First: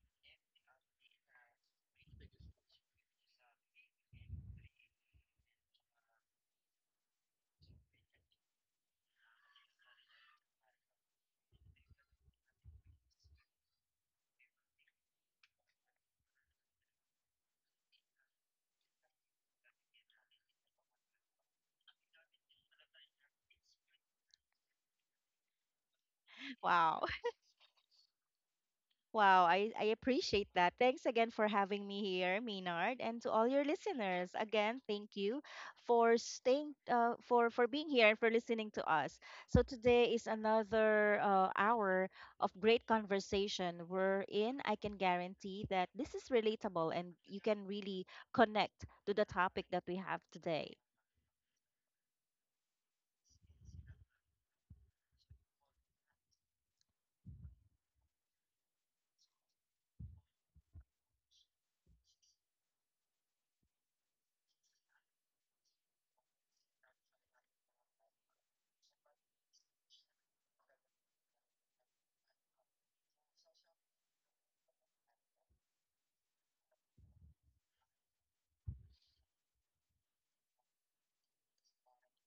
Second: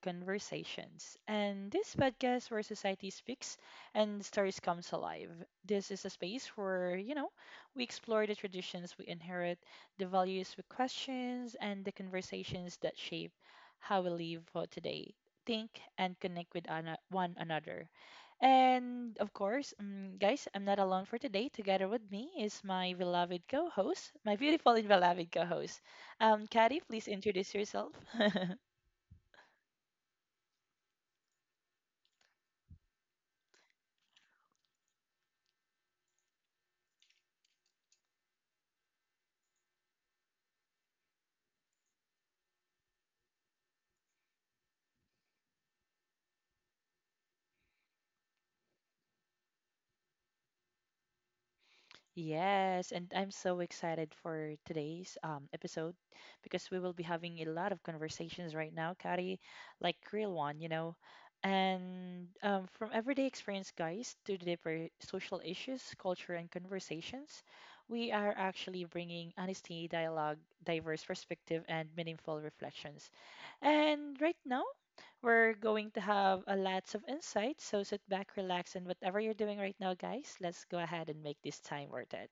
Conversations. And this podcast where society speaks and stories comes alive. This is a space where, we explore the traditions we inherit, the values we question, and the conversations that shape how we live for today, think, and connect with one another. And of course, guys, I'm not alone for today. Together with me is my beloved co host, my beautiful and beloved co host. Kari, Wow. please introduce yourself. Wow. I appreciate that. Thanks again for having me here, Maynard, and to all your listeners. Again, thank you for staying for being here and for listening to us. So today is another hour of great conversation wherein I can guarantee that this is relatable and you can really connect to the topic that we have today. Yes, and I'm so excited for today's episode because we will be having a lot of conversations right now, Kari, like real one. And from everyday experience, guys, to the deeper social issues, culture, and conversations, we are actually bringing honesty, dialogue, diverse perspective, and meaningful reflections. And right now, we're going to have a lots of insights, so sit back, relax, and whatever you're doing right now, guys, let's go ahead and make this time worth it.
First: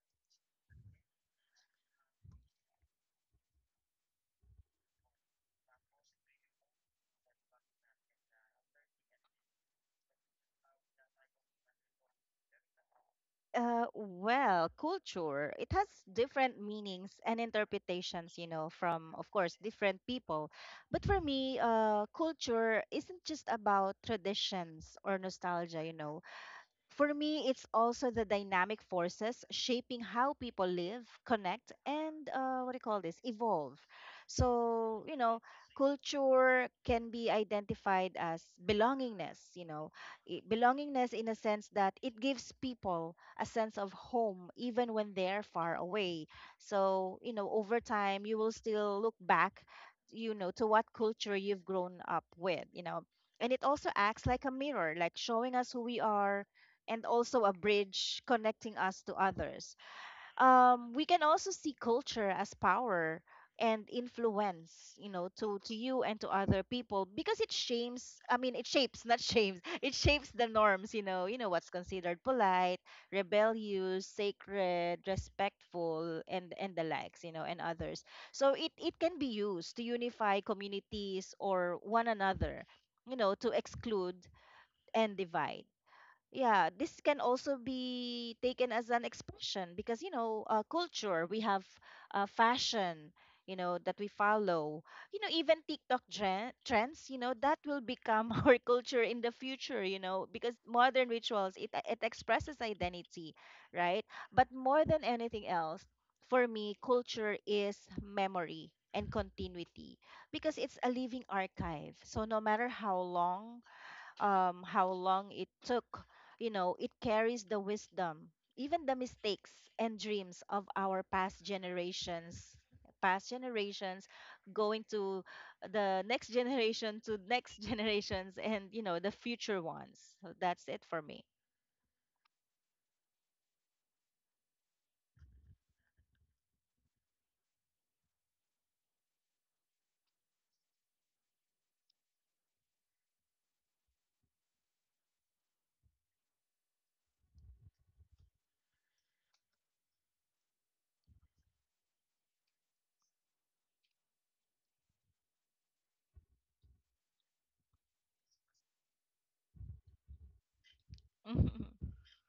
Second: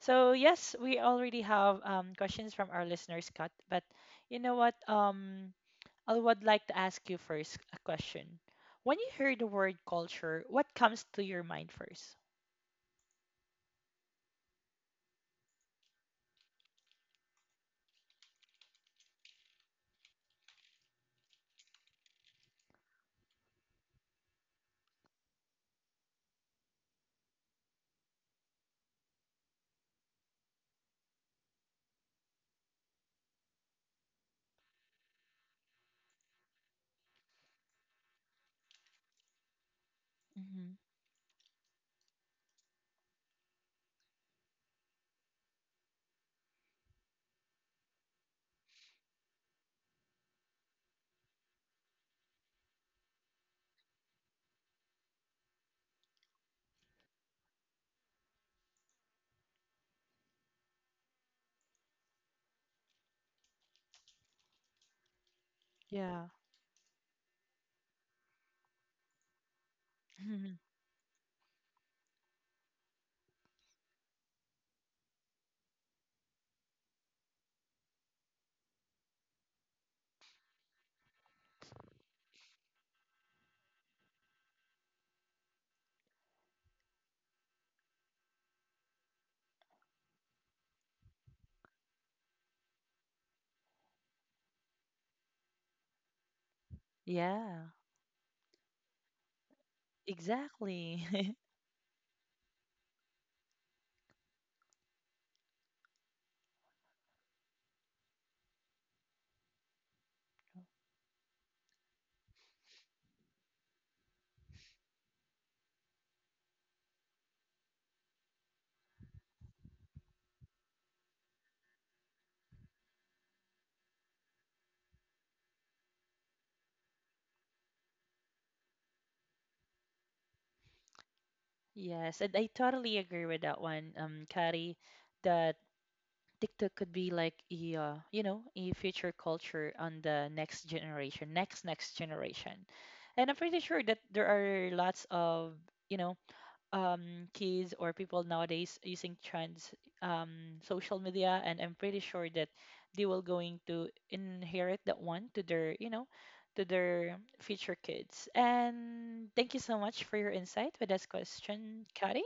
So yes, we already have questions from our listeners, Scott, but you know what? I would like to ask you first a question. When you hear the word culture, what comes to your mind 1st? Well, culture, it has different meanings and interpretations, you know, from, of course, different people. But for me, culture isn't just about traditions or nostalgia, you know. For me, it's also the dynamic forces shaping how people live, connect, and what do you call this? Evolve. So, you know, culture can be identified as belongingness, you know, Hmm. belongingness in a sense that it gives people a sense of home even when they're far away. So, you know, over time, you will still look back, you know, to what culture you've grown up with, you know. And it also acts like a mirror, like showing us who we are and also a bridge connecting us to others. We can also see culture as power and influence, you know, to you and Yeah. to other people because it shapes. I mean, it shapes, not shames, it shapes the Mhm. norms, you know, what's considered polite, rebellious, sacred, respectful, and the likes, you know, and others. So it can be used to unify communities or one another, you know, to exclude and divide. Yeah, this can also be taken as an expression because you know culture, we have fashion you know that we follow, you know, even TikTok trends, you know, that Yeah, will become our culture in the future, you know, because modern exactly. rituals, it expresses identity, right? But more than anything else, for me, culture is memory and continuity because it's a living archive. So no matter how long, how long it took. You know, it carries the wisdom, even the mistakes and dreams of our past generations going to the next generation to next generations and, you know, the future ones. So that's it for me. Yes, and I totally agree with that one, Kari, that TikTok could be like a you know a future culture on the next generation, next next generation, and I'm pretty sure that there are lots of you know kids or people nowadays using trans social media, and I'm pretty sure that they will going to inherit that one to their to their future kids. And thank you so much for your insight with this question, Kari.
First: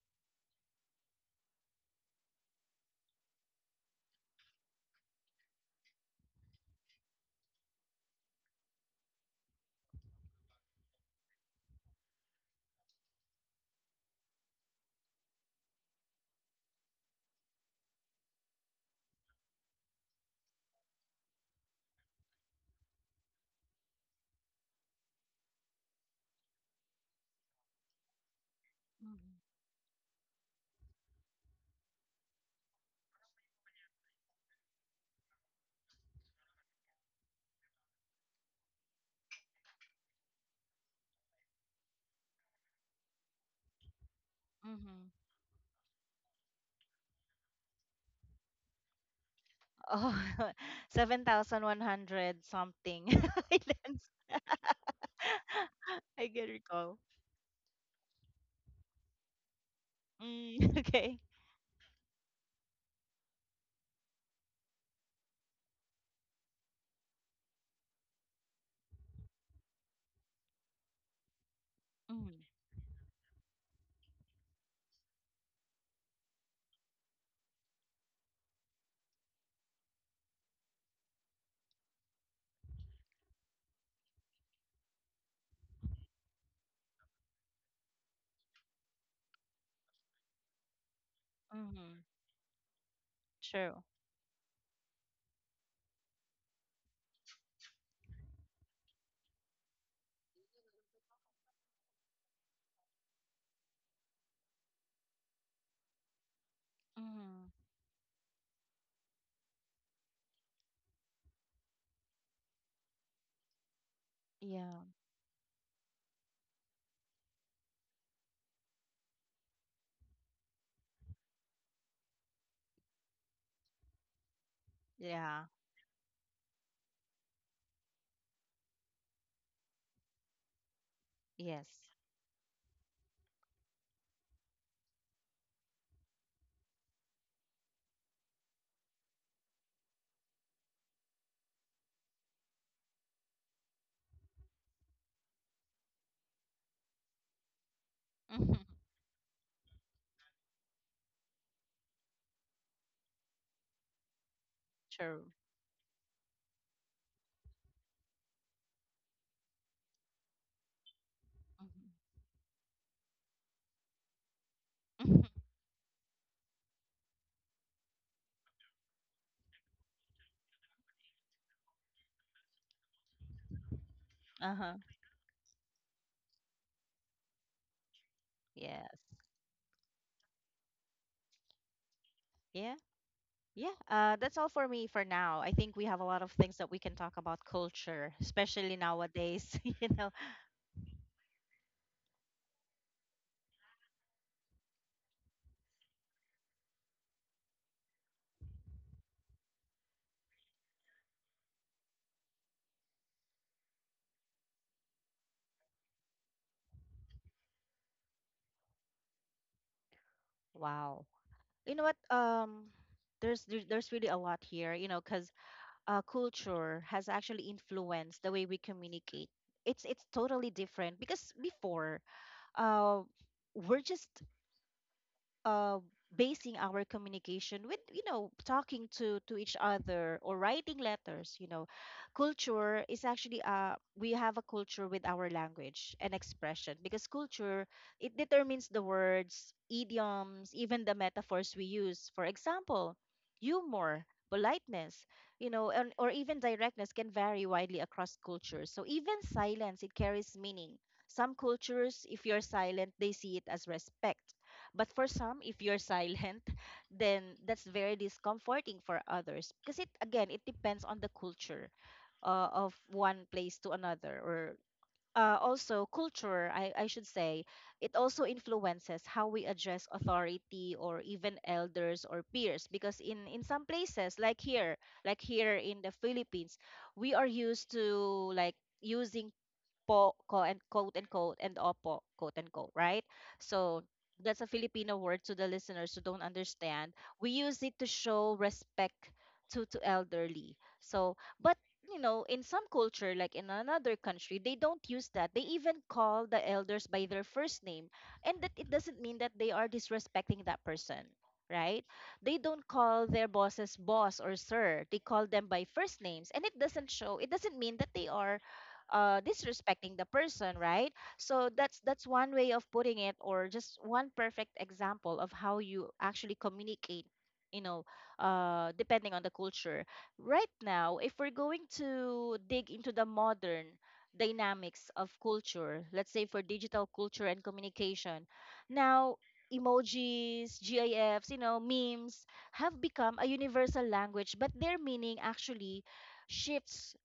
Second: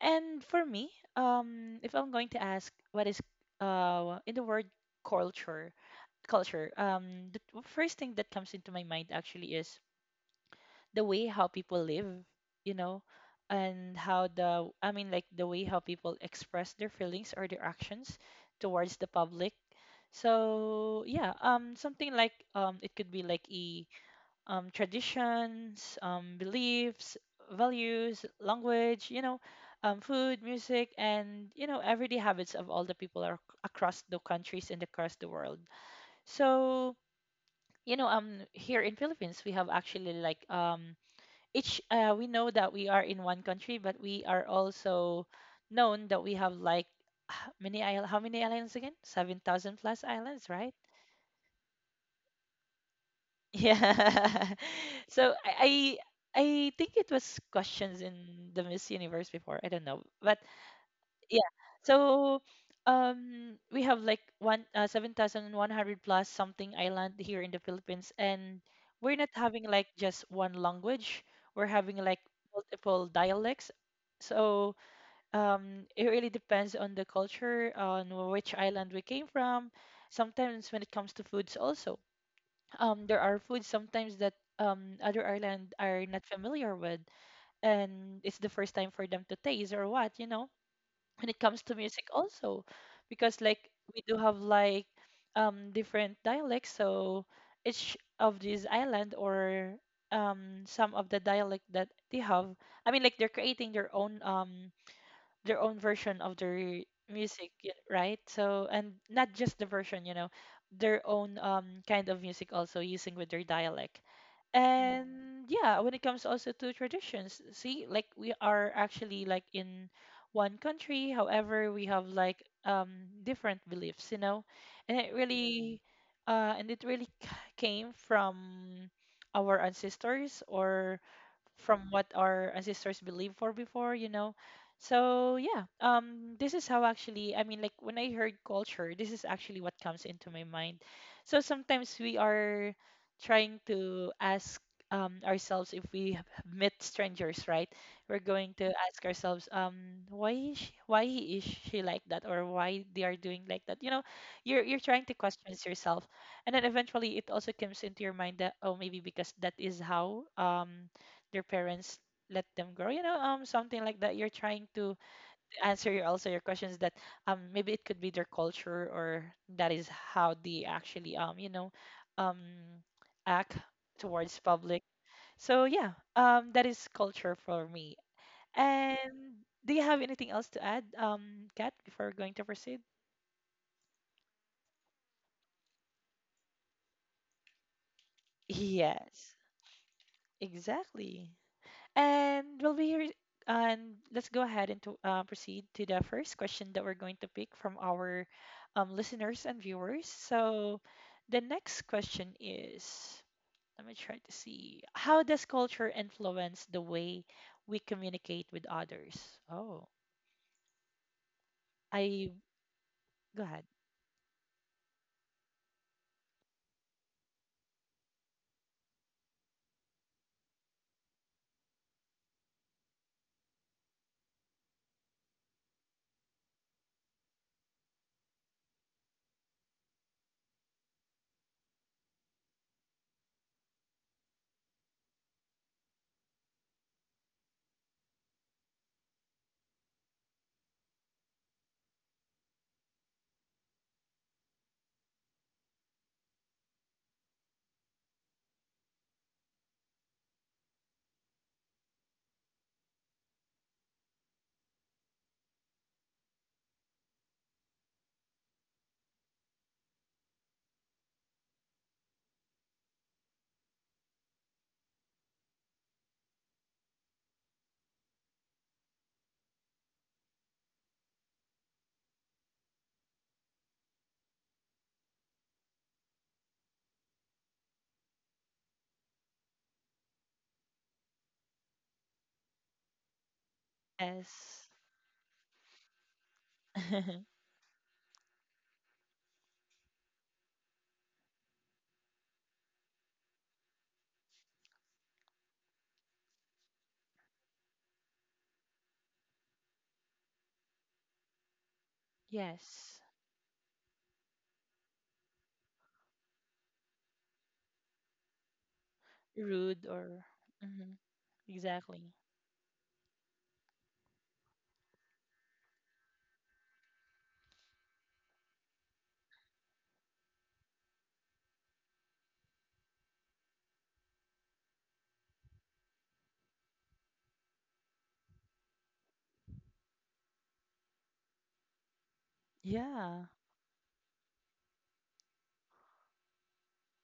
And for me, if I'm going to ask what is in the word culture, culture, first thing that comes into my mind actually is the way how people live, you know, and how the I mean like the way how people express their feelings or their actions towards the public. So yeah, something like it could be like a traditions, beliefs, values, language, you know, food, music, and, you know, everyday habits of all the people are across the countries and across the world. So, you know, here in Philippines, we have actually like each, we know that we are in one country, but we are Mm-hmm. also known that we have like many islands, how many islands again? 7,000 plus Oh, islands, right? 7,100 something. Yeah. Islands. So I can I recall. think it was questions in the Miss Universe before. I don't know. But Mm, okay. yeah. So we have like one 7,100 plus something island here in the Philippines, and we're not having like just one language. We're having like Mm-hmm. multiple dialects. So it really depends on the culture, on which island we came from. Sometimes when it comes to foods also there are foods sometimes that other island are not familiar with, and it's the first time for them to taste or what, you know. When it comes to Mm-hmm. music also, because like True. we do have like different dialects, so each of these island or some of the dialect that they have, I mean, like they're creating their own version of their music, right? So, and not just the version, you know, their own kind of music also using with their dialect. Yeah. And yeah, when it comes also to traditions, see, like we are actually like in one country, however, we have like different beliefs, you know, and it Yeah. really and it really came from our ancestors or Yes. from what our ancestors believed for before, you know. So yeah, this is how actually I mean, like when I heard culture, this is actually what comes into my mind. So sometimes we are trying to ask ourselves if we have met strangers, right? We're Mhm. going to ask ourselves, why is she like that, or why they are doing like that? You know, you're trying to True. question yourself, and then eventually it also comes into your mind that oh maybe because that is how their Mhm. parents let them grow, you know, something like that. You're trying to answer your also your questions that maybe it could be their culture or that is how they actually um act towards Uh-huh. public. So yeah, that is culture for me. Yes. And do you have anything else to add, Kat, before going to Yeah. proceed? Yeah. That's all for me for now. I think we have a lot of things that we can talk about culture, especially yes, nowadays, you know. exactly. And we'll be here. And let's go ahead and to, proceed to the first question that we're going to pick from our listeners and viewers. So the next question is let me try to see how does culture influence the way we communicate with others? Oh, Wow. You know what? I go ahead. There's really a lot here, you know, because culture has actually influenced the way we communicate. It's totally different because before, uh, we're just uh, basing our communication with you know talking to each other or writing letters, you know. Culture is actually we have a culture with our language and expression because culture, it determines the words, idioms, even the metaphors we use. For example, humor, politeness, you know, and, or even directness can vary widely across cultures. So even silence, it carries meaning. Some cultures, if you're silent, they see it as respect, but for some, if you're silent, then that's very discomforting for others, because it, again, it depends on the culture of one place to another. Or also culture, I should say, it also influences how we address authority or even elders or peers, because in some places like here, like here in the Philippines, we are used to like using po, quote and quote unquote, and opo, quote unquote, right? So that's a Yes. Filipino word to the listeners who don't understand. We use it to show respect to elderly. So, but you know, in some culture, like in another country, they don't use that. They even call the elders by their first name, and that it doesn't mean that they are disrespecting that person, right? They don't yes. call their bosses boss or sir. They call them by first names, and it doesn't show. It doesn't mean that they are Rude disrespecting the or. person, right? Mhm. So that's Exactly. one way of putting it, or just one perfect example of how you actually communicate. You know, depending on the culture. Right now, if we're going to dig into the modern dynamics of culture, let's say for digital culture and communication, now emojis, GIFs, you know, memes have become Yeah. a universal language, but their meaning actually shifts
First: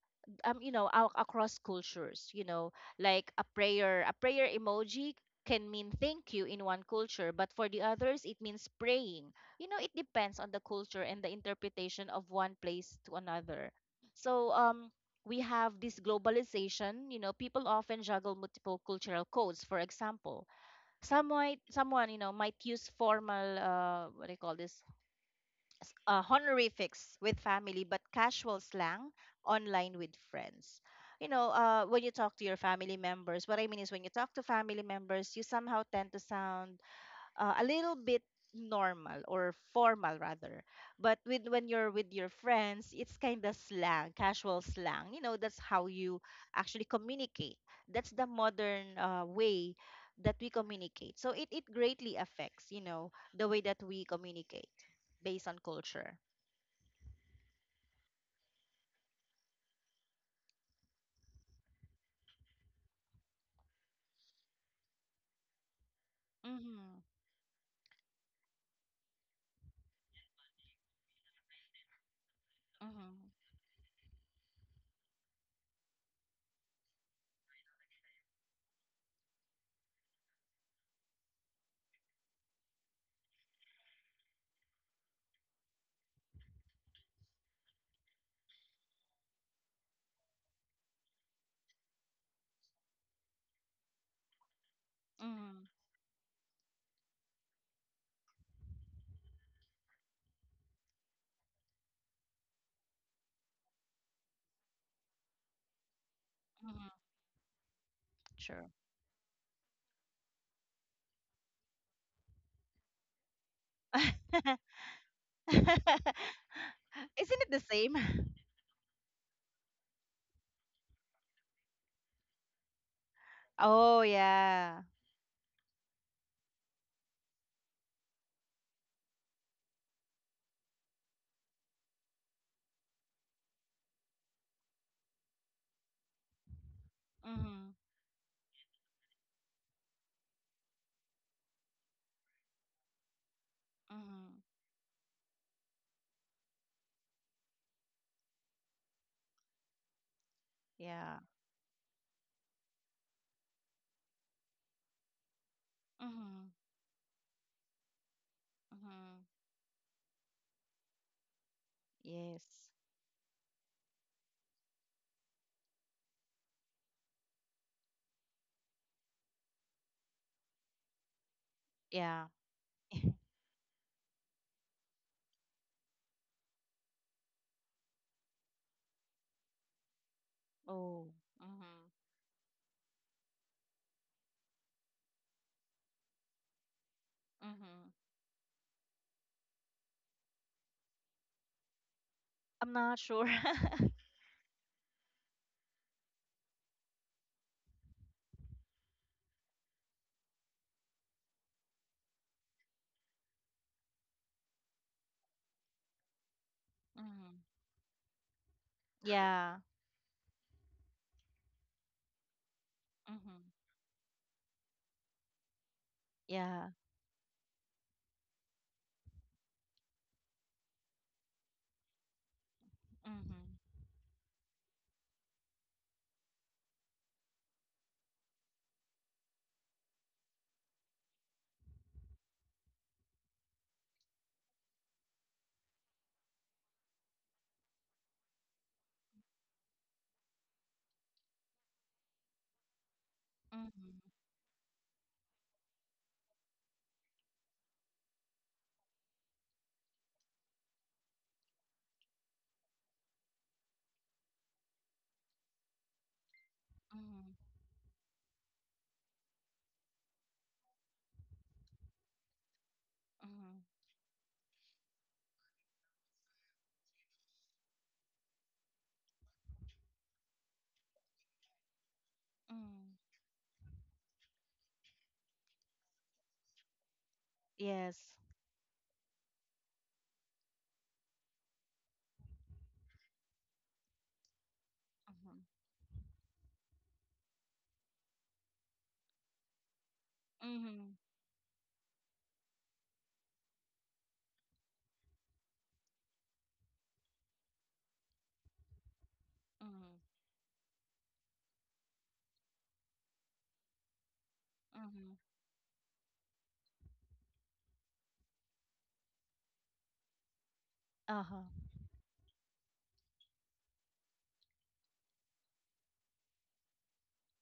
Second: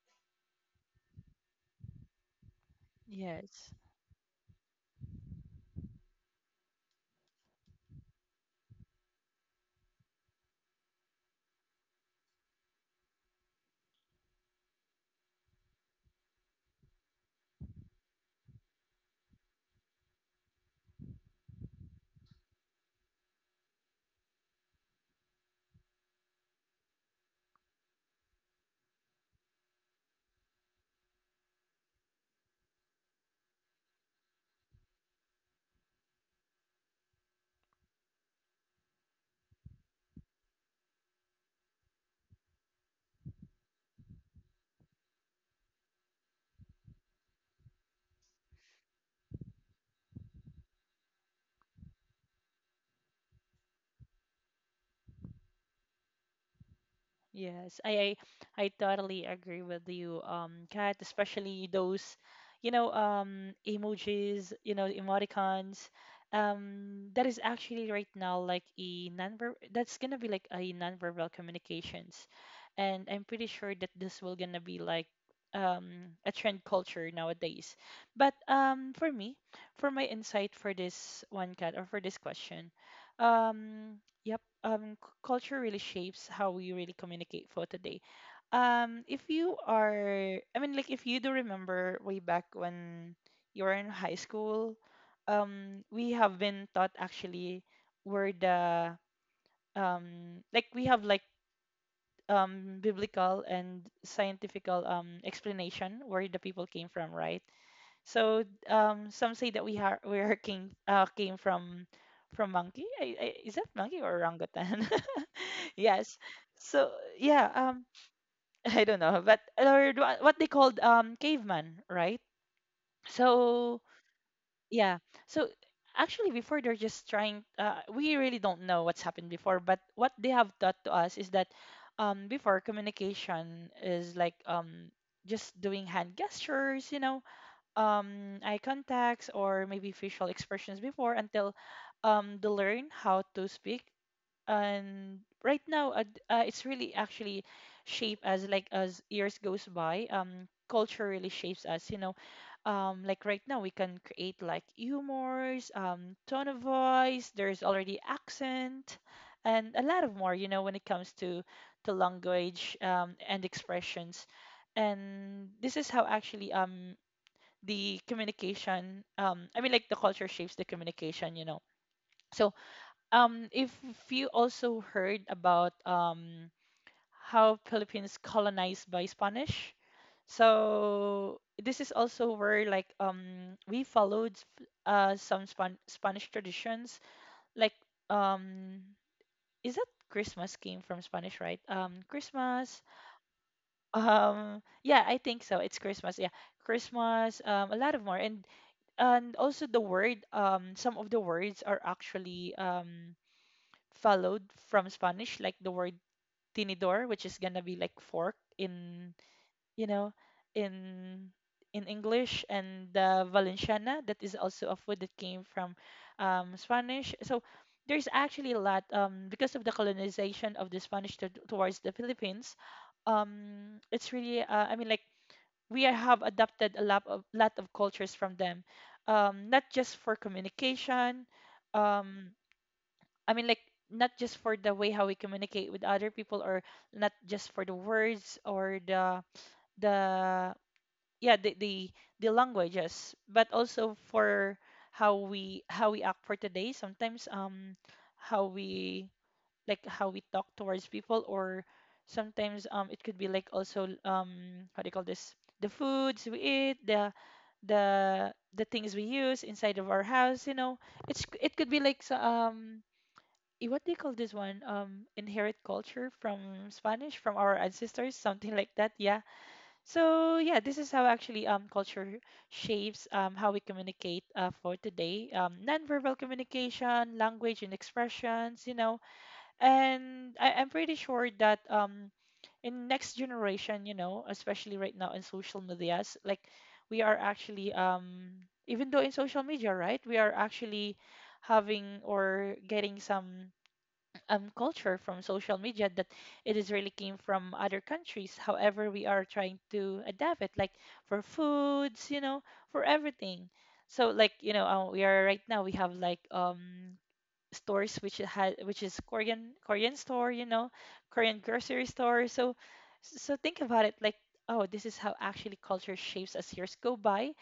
you know out across cultures, you know, like a Yes. prayer a prayer emoji can mean thank you in one culture, but for the others it means praying. You know, it depends on the culture and the interpretation of one place to another. So we have this globalization, you know, people often juggle multiple cultural codes. For example, someone you know might use formal what do you call this s- honorifics with family, but casual slang online with friends. You know, when you talk to your family members, what I mean is when you talk to family members, you somehow tend to sound a little bit normal or formal rather, but with when you're with your friends it's kind of slang, casual slang, you know. That's how you actually communicate. That's the modern way that we communicate. So it greatly affects, you know, the way that we communicate based on culture. Yes, I totally agree with you, Kat, especially those, you know, emojis, you know, emoticons. Mm-hmm. That is actually right now like a nonver that's gonna be like a nonverbal communications. And Mm-hmm. I'm pretty sure that this will gonna be like a trend culture nowadays. But for me, for my insight for this one, Kat, or for this question, um, yep culture really shapes how we really communicate for today. If you are, I mean, like if you do remember way back when you were in high school, Mm-hmm. We have been taught actually where the like we have like biblical and scientifical explanation where the people came Mm-hmm. from, right? So Sure. Some say that we are came from monkey. Is that monkey or orangutan? yes. So Isn't it yeah, the same? I don't know, but or do what they called caveman, right? So Oh yeah. yeah, so actually before they're just trying. We really don't know what's happened before, but what they have taught to us is that before communication is like just doing hand gestures, you know, Mm-hmm. Eye contacts or maybe facial expressions before until they learn how to speak. Mm-hmm. And right now, it's really actually shaped as like as years goes by. Culture Yeah. really shapes us. You know, like right now we can create like humors, tone Mhm. of voice. There's already accent, Mhm. and a lot of more. You know, when it comes to Yes. language and expressions, and this is how actually the communication the culture shapes the communication, you know. Yeah. So if you also heard about how philippines colonized by spanish, Oh. so this Mhm. is also where like we followed some spanish traditions, like Mhm. um is that christmas came from spanish, right? I'm christmas, not sure. Yeah I think so it's christmas, yeah, christmas, a lot of more, and also the word, some of the words are actually followed from spanish, like the word tinidor, which is Mhm. gonna be like fork in, Yeah. you know, in in english, and the Mhm. valenciana, that is also a food that came from Yeah. spanish. So there's actually a lot because of the colonization of the spanish to, towards the philippines, Mhm. It's really we have adapted a lot of cultures from them, not just for communication, um i mean like not just for the way how we communicate with other people or not just for the words or the yeah the languages, but also Mhm. for how we act for today. Sometimes how we like how we talk towards people, or sometimes it could be like also how do you call this, the foods we eat, Mhm. The things we use inside of our house, you know, it's it could be like Mhm. What do you call this one, inherit culture from spanish from our ancestors, something like that, yeah. So yeah, this is how actually culture Mhm. shapes how we communicate for today, nonverbal communication, language, and Yes. expressions, you know. And I'm pretty sure that in next generation, you know, especially right now in Mhm. social medias, like we are actually even though in social media, right, we are Mhm. actually having or getting some culture from social media that it is really came from other countries, however we are trying Mhm. to adapt it, like for foods, you know, for everything. So like, you know, we Mhm. are right now we have like stores which had which is Korean store, you know, Korean Uh-huh. grocery store. So think about it like, oh, this is how actually culture shapes as years go by.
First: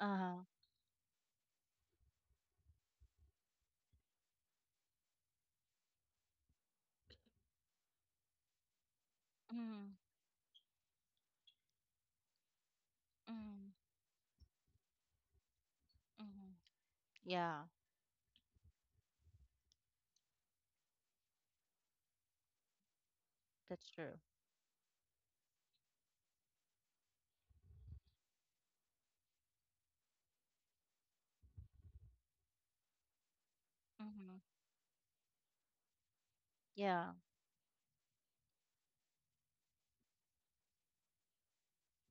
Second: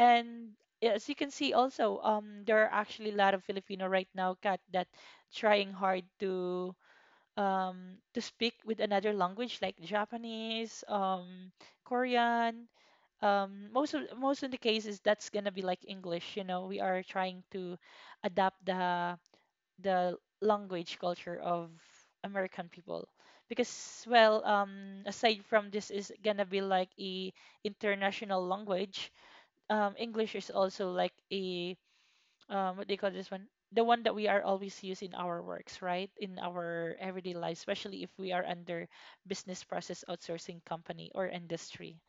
Uh-huh. as you can see also there are actually a lot of Filipino right now cat that trying hard to speak with another language like Mhm. Japanese, Korean, um Mhm. most of most of the cases that's gonna be like English, you Mhm. know. We are trying Yeah. to adapt the language culture of American people That's because, true. well, aside from this is gonna be like a international language, English is also like a, what do you call this one, the one that we Mhm. are always use in our works, right, in our Yeah. everyday life, especially if we are under business process outsourcing company or industry.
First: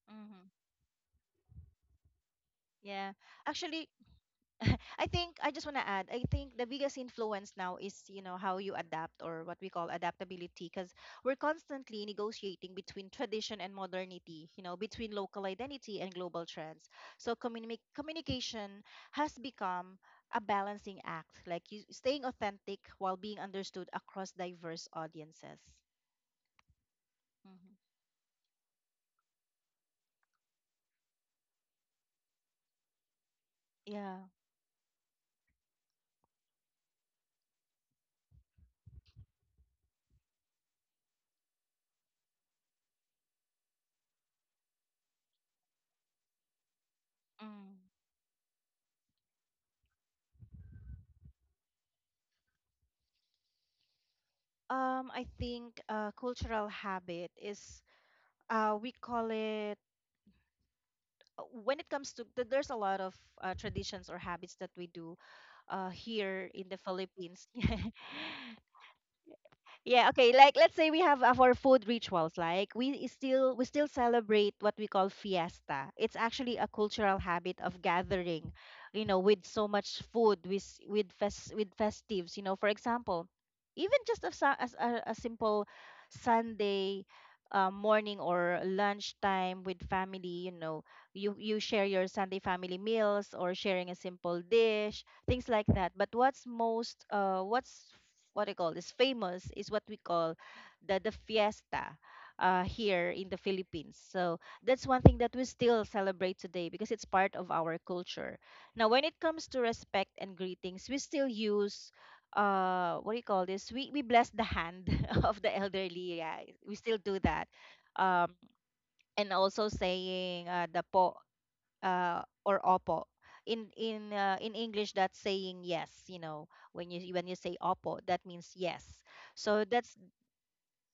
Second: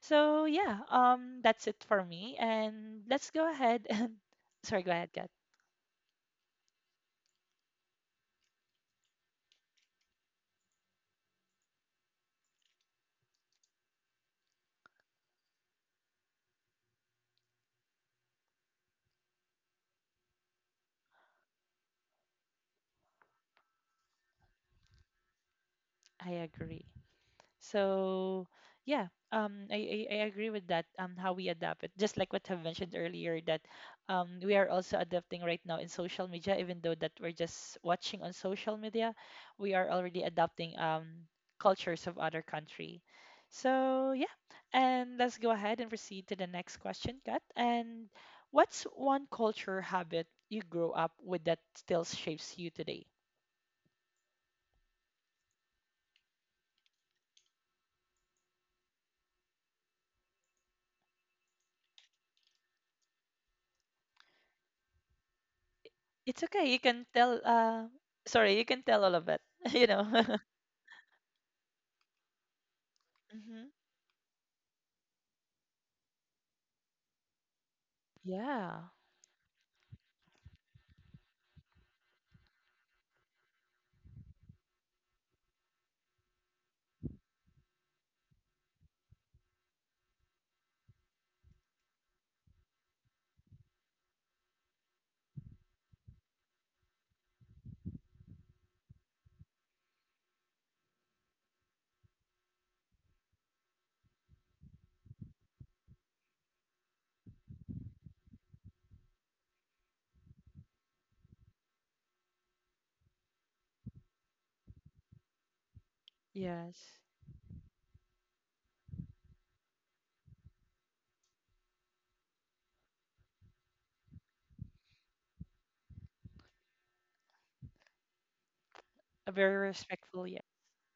So Mhm. yeah, that's it for me and Yeah. let's go ahead Actually, and sorry, go I ahead, Kat. think I just want to add. I think the biggest influence now is you know how you adapt or what we call adaptability, because we're constantly negotiating between tradition and modernity. You know, between local identity and global trends. So communication has become a balancing act, like you, staying authentic while being understood across diverse audiences. I agree. Mhm. So yeah, I agree with that. How we adapt it, just like what I've mentioned earlier, that Yeah. We are also adapting right now in social media, even though that we're just watching on social media, we are already adapting cultures of other country. So yeah, and let's go ahead and proceed to the next question, Kat. Mm. And what's one culture habit you grew up with that still shapes you today? I think cultural habit is we call it when it comes to th- there's a lot of traditions or habits that we do It's here in okay, the you can tell. Philippines. Sorry, you can tell all of it. You Yeah, okay. know. Like let's say we have our food rituals. Like we still we Mm-hmm. still celebrate what we call fiesta. It's actually a cultural habit of gathering, Yeah. you know, with so much food, with with fest, with festives. You know, for example, even just a, sa- as a simple Sunday morning or lunchtime with family. You know, you share your Sunday family meals or sharing a simple dish, things like that. But what's most what I call is famous is what we call the fiesta here in the Philippines. So that's one thing that we still celebrate today, because it's part of our culture. Now when it comes to respect and greetings, we still use what do you call this? We bless the hand of the elderly. Yeah. We still Yes. do that. Um and also saying the po or opo. In English, that's saying yes. You know, when you say opo, that means yes. A very So that's— respectful, yeah.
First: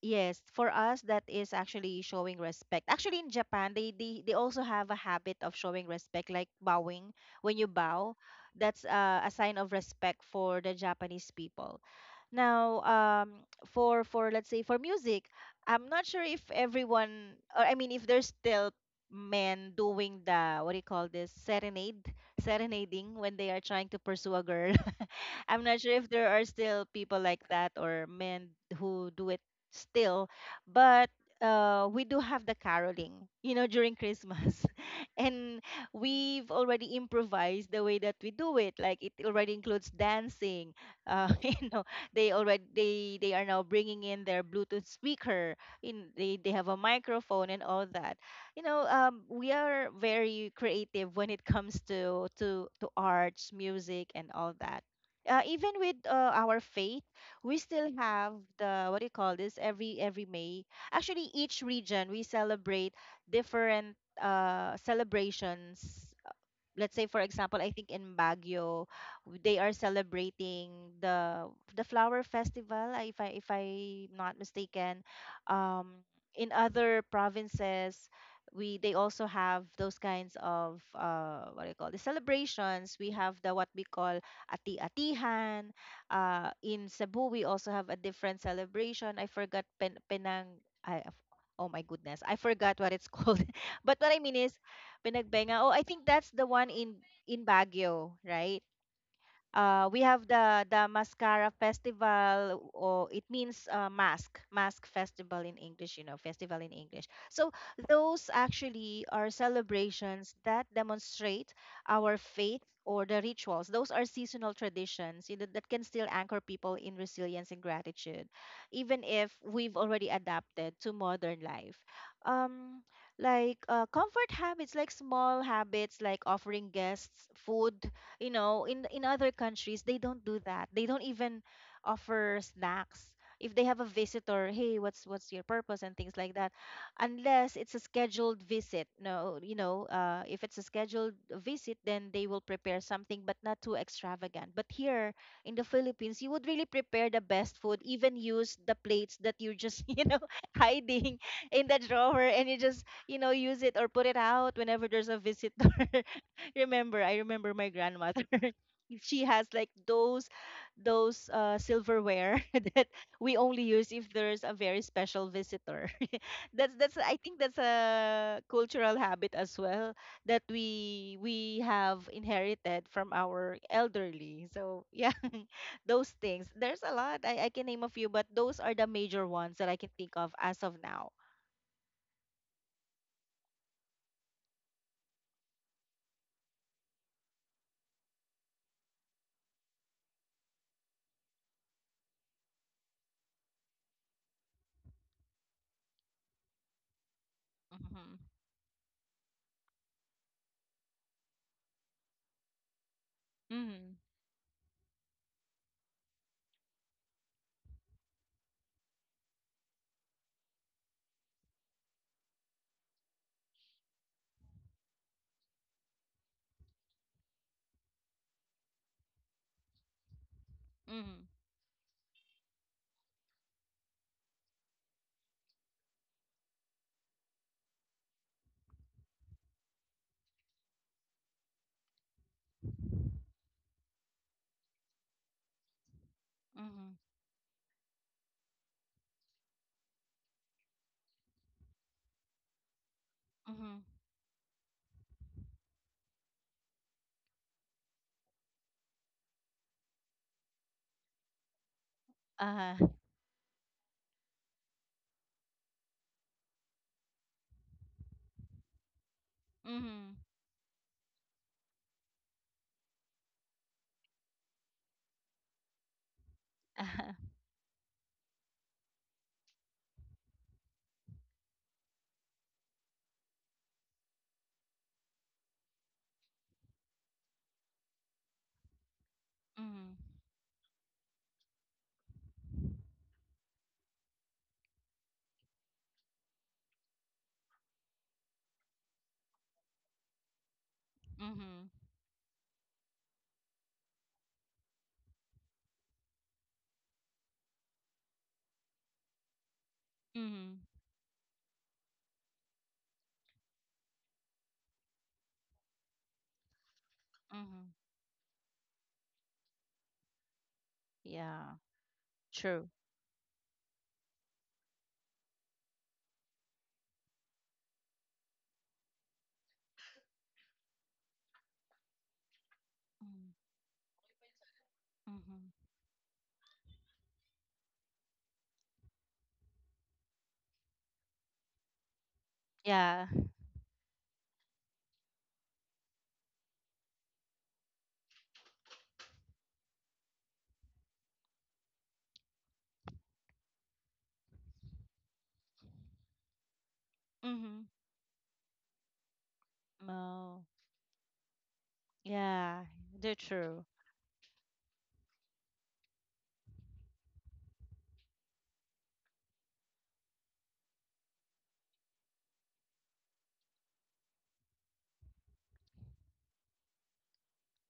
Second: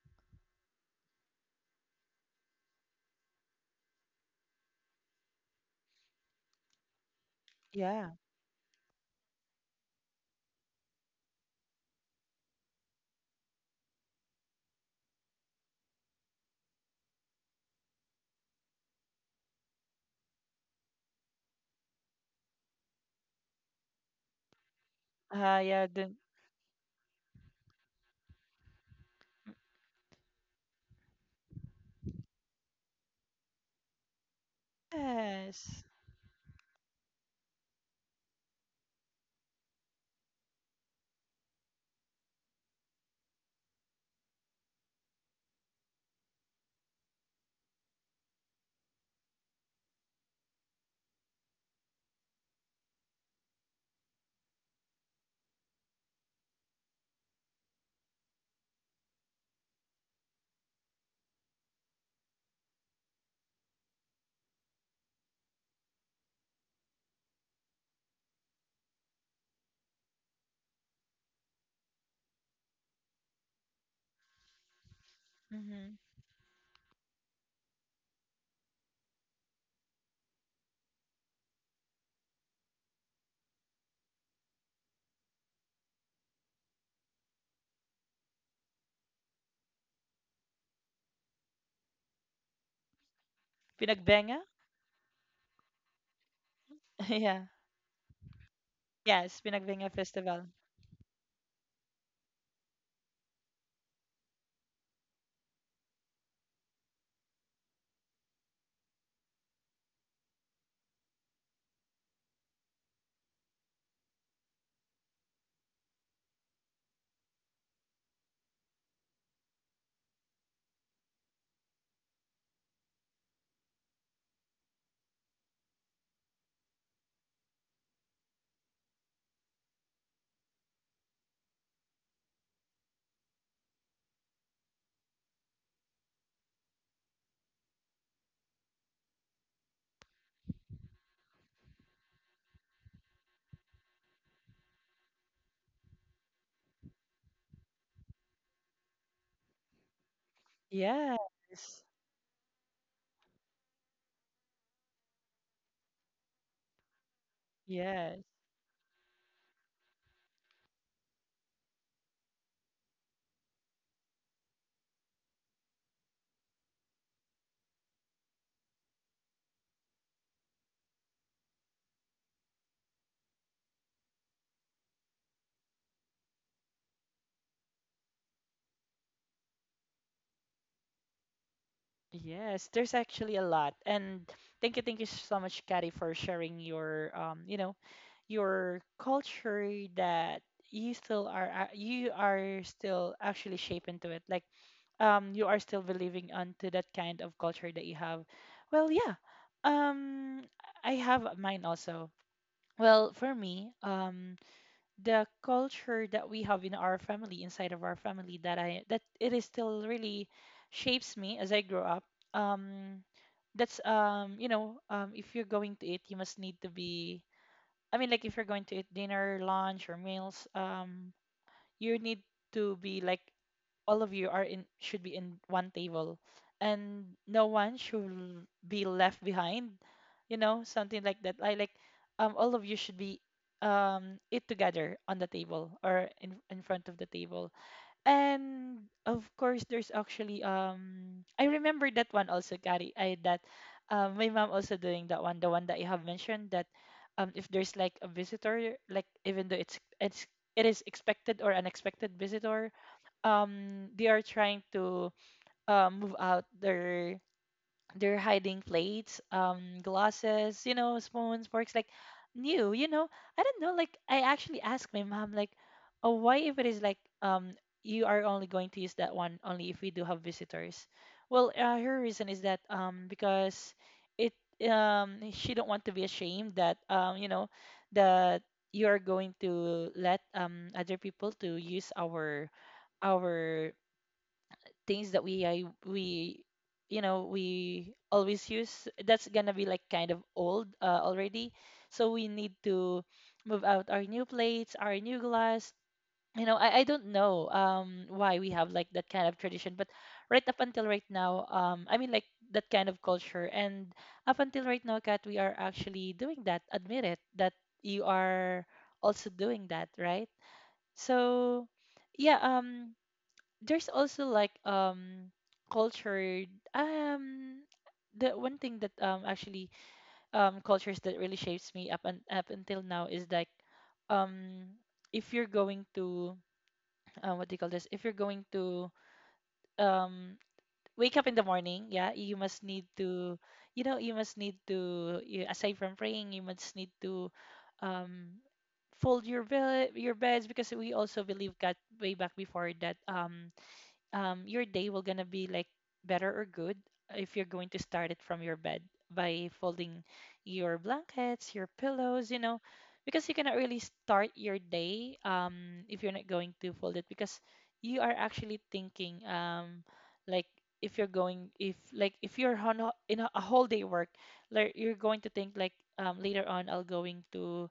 Yes, for us that is actually showing respect. Actually in Japan they also have a habit of showing respect like bowing. When you Yeah. bow, that's a sign of respect for the Japanese people. Now, for let's say for music, I'm not sure if everyone, or I mean if there's still men doing the what do you call this, serenade, serenading when they are trying to pursue a girl. Ah, I'm not yeah, sure if the there are still people like that, or men who do it still, but we do have the caroling, you know, during Christmas. And yes. we've already improvised the way that we do it. Like it already includes dancing. You know, they already they are now bringing in their Bluetooth speaker. In they have a microphone and all that. You know, we are very creative when it comes to to arts, music, and all that, even with our faith, we still have the what do you call this? Every May, actually, each region we celebrate different celebrations. Let's say for example, I think in Baguio, they are celebrating the the flower festival, if I if I'm not mistaken. Mm-hmm. um in other provinces we they also have those kinds of what do you call the celebrations. We have the what we call ati atihan In Cebu we also have a different celebration, I forgot. Penang, I oh my goodness, I forgot what it's called. But what I mean Pinagbenga? is Pinagbenga. Oh, I think that's the one Yeah. in Baguio, right? Yes, Uh, Pinagbenga we have Festival. the Mascara Festival, or it means mask festival in English. You know, festival in English. So those actually are celebrations that demonstrate our faith or the rituals. Those are seasonal traditions, you know, that can still anchor people in resilience and gratitude, even if we've already adapted to modern life. Um, like comfort habits, like small habits, like offering guests food, you know. In other countries, they don't do that. They don't even offer snacks if they have a visitor. Hey, what's your purpose and things like that, unless it's a scheduled visit. No, if it's a scheduled visit, then they will prepare something, but not too extravagant. But here in the Philippines, you would really prepare the best food, even use the plates that you're just you know, Yes. hiding in the drawer, and you just, you know, use it or put it out whenever there's a visitor. remember I remember my grandmother. Yes. She has like those silverware that we only use if there's a very special visitor. That's I think that's a cultural habit as well that we have inherited from our elderly. So yeah, those things, there's a lot. I can name a few, but those are the major ones that I can think of as of now. Yes. There's actually a lot. And thank you so much, Kari, for sharing your you know, your culture that you still are ac- you are still actually shaped into it, like you are still believing onto that kind of culture that you have. Mm-hmm. Well, yeah, um I have mine also. Well, for me, Mm-hmm. The culture that we have in our family, inside of our family, that I that it is still really shapes me as I grow up, um that's you know, if you're going to eat you must need to be, I mean, like if you're going to eat dinner, lunch, or meals, Mm-hmm. you need to be like all of you are in should be in one table, and no one should be left behind. You know, something like that. I like, all of you should be eat together on the table or in front Mm-hmm. of the table. And of course there's actually, I remember that one also, Kari, I that Mm-hmm. My mom also doing that one, the one that you have mentioned, that if there's like a visitor, like even though it's it is expected or unexpected visitor, Uh-huh. They are trying to move out their, they're hiding plates, Mm-hmm. glasses, you know, spoons, forks, like new, you know. I don't know, like I actually asked my mom, like, oh, why, if it is like you are only going to use that one only if we do have visitors. Well, her reason is that because it she don't want to be ashamed that, you know, that you are going to Mhm. let other people to use our things that we you know we always use, that's gonna be like kind of old, already. Mhm. So we need to move out our new plates, our new glass, you know. I don't know why we have like that kind of tradition, but right up Mhm. until right now, I mean, like that kind of culture, and up until right now, Kat, we are actually doing that. Admit it that Mhm. you are also doing that, right? Yeah. So yeah, True. There's also like culture, um the one thing that actually cultures that really shapes me up and up until now is Mhm. like, um if Mhm. you're going to what do you call this, if you're going to um wake up in the morning, yeah, you must need Yeah. to, you know, you must need to you, aside from praying, you must need to um fold your bed, your beds, because we also believe God way back before, that your day will gonna be like better or good if you're Mhm. going to start it from your bed by folding Oh. your blankets, your pillows, you know, Yeah. They're because you cannot true. really start your day if you're not going to fold it, because you are actually thinking like if you're going, if like if you're on a, in a, a whole day work, like you're going to think like, later on I'll going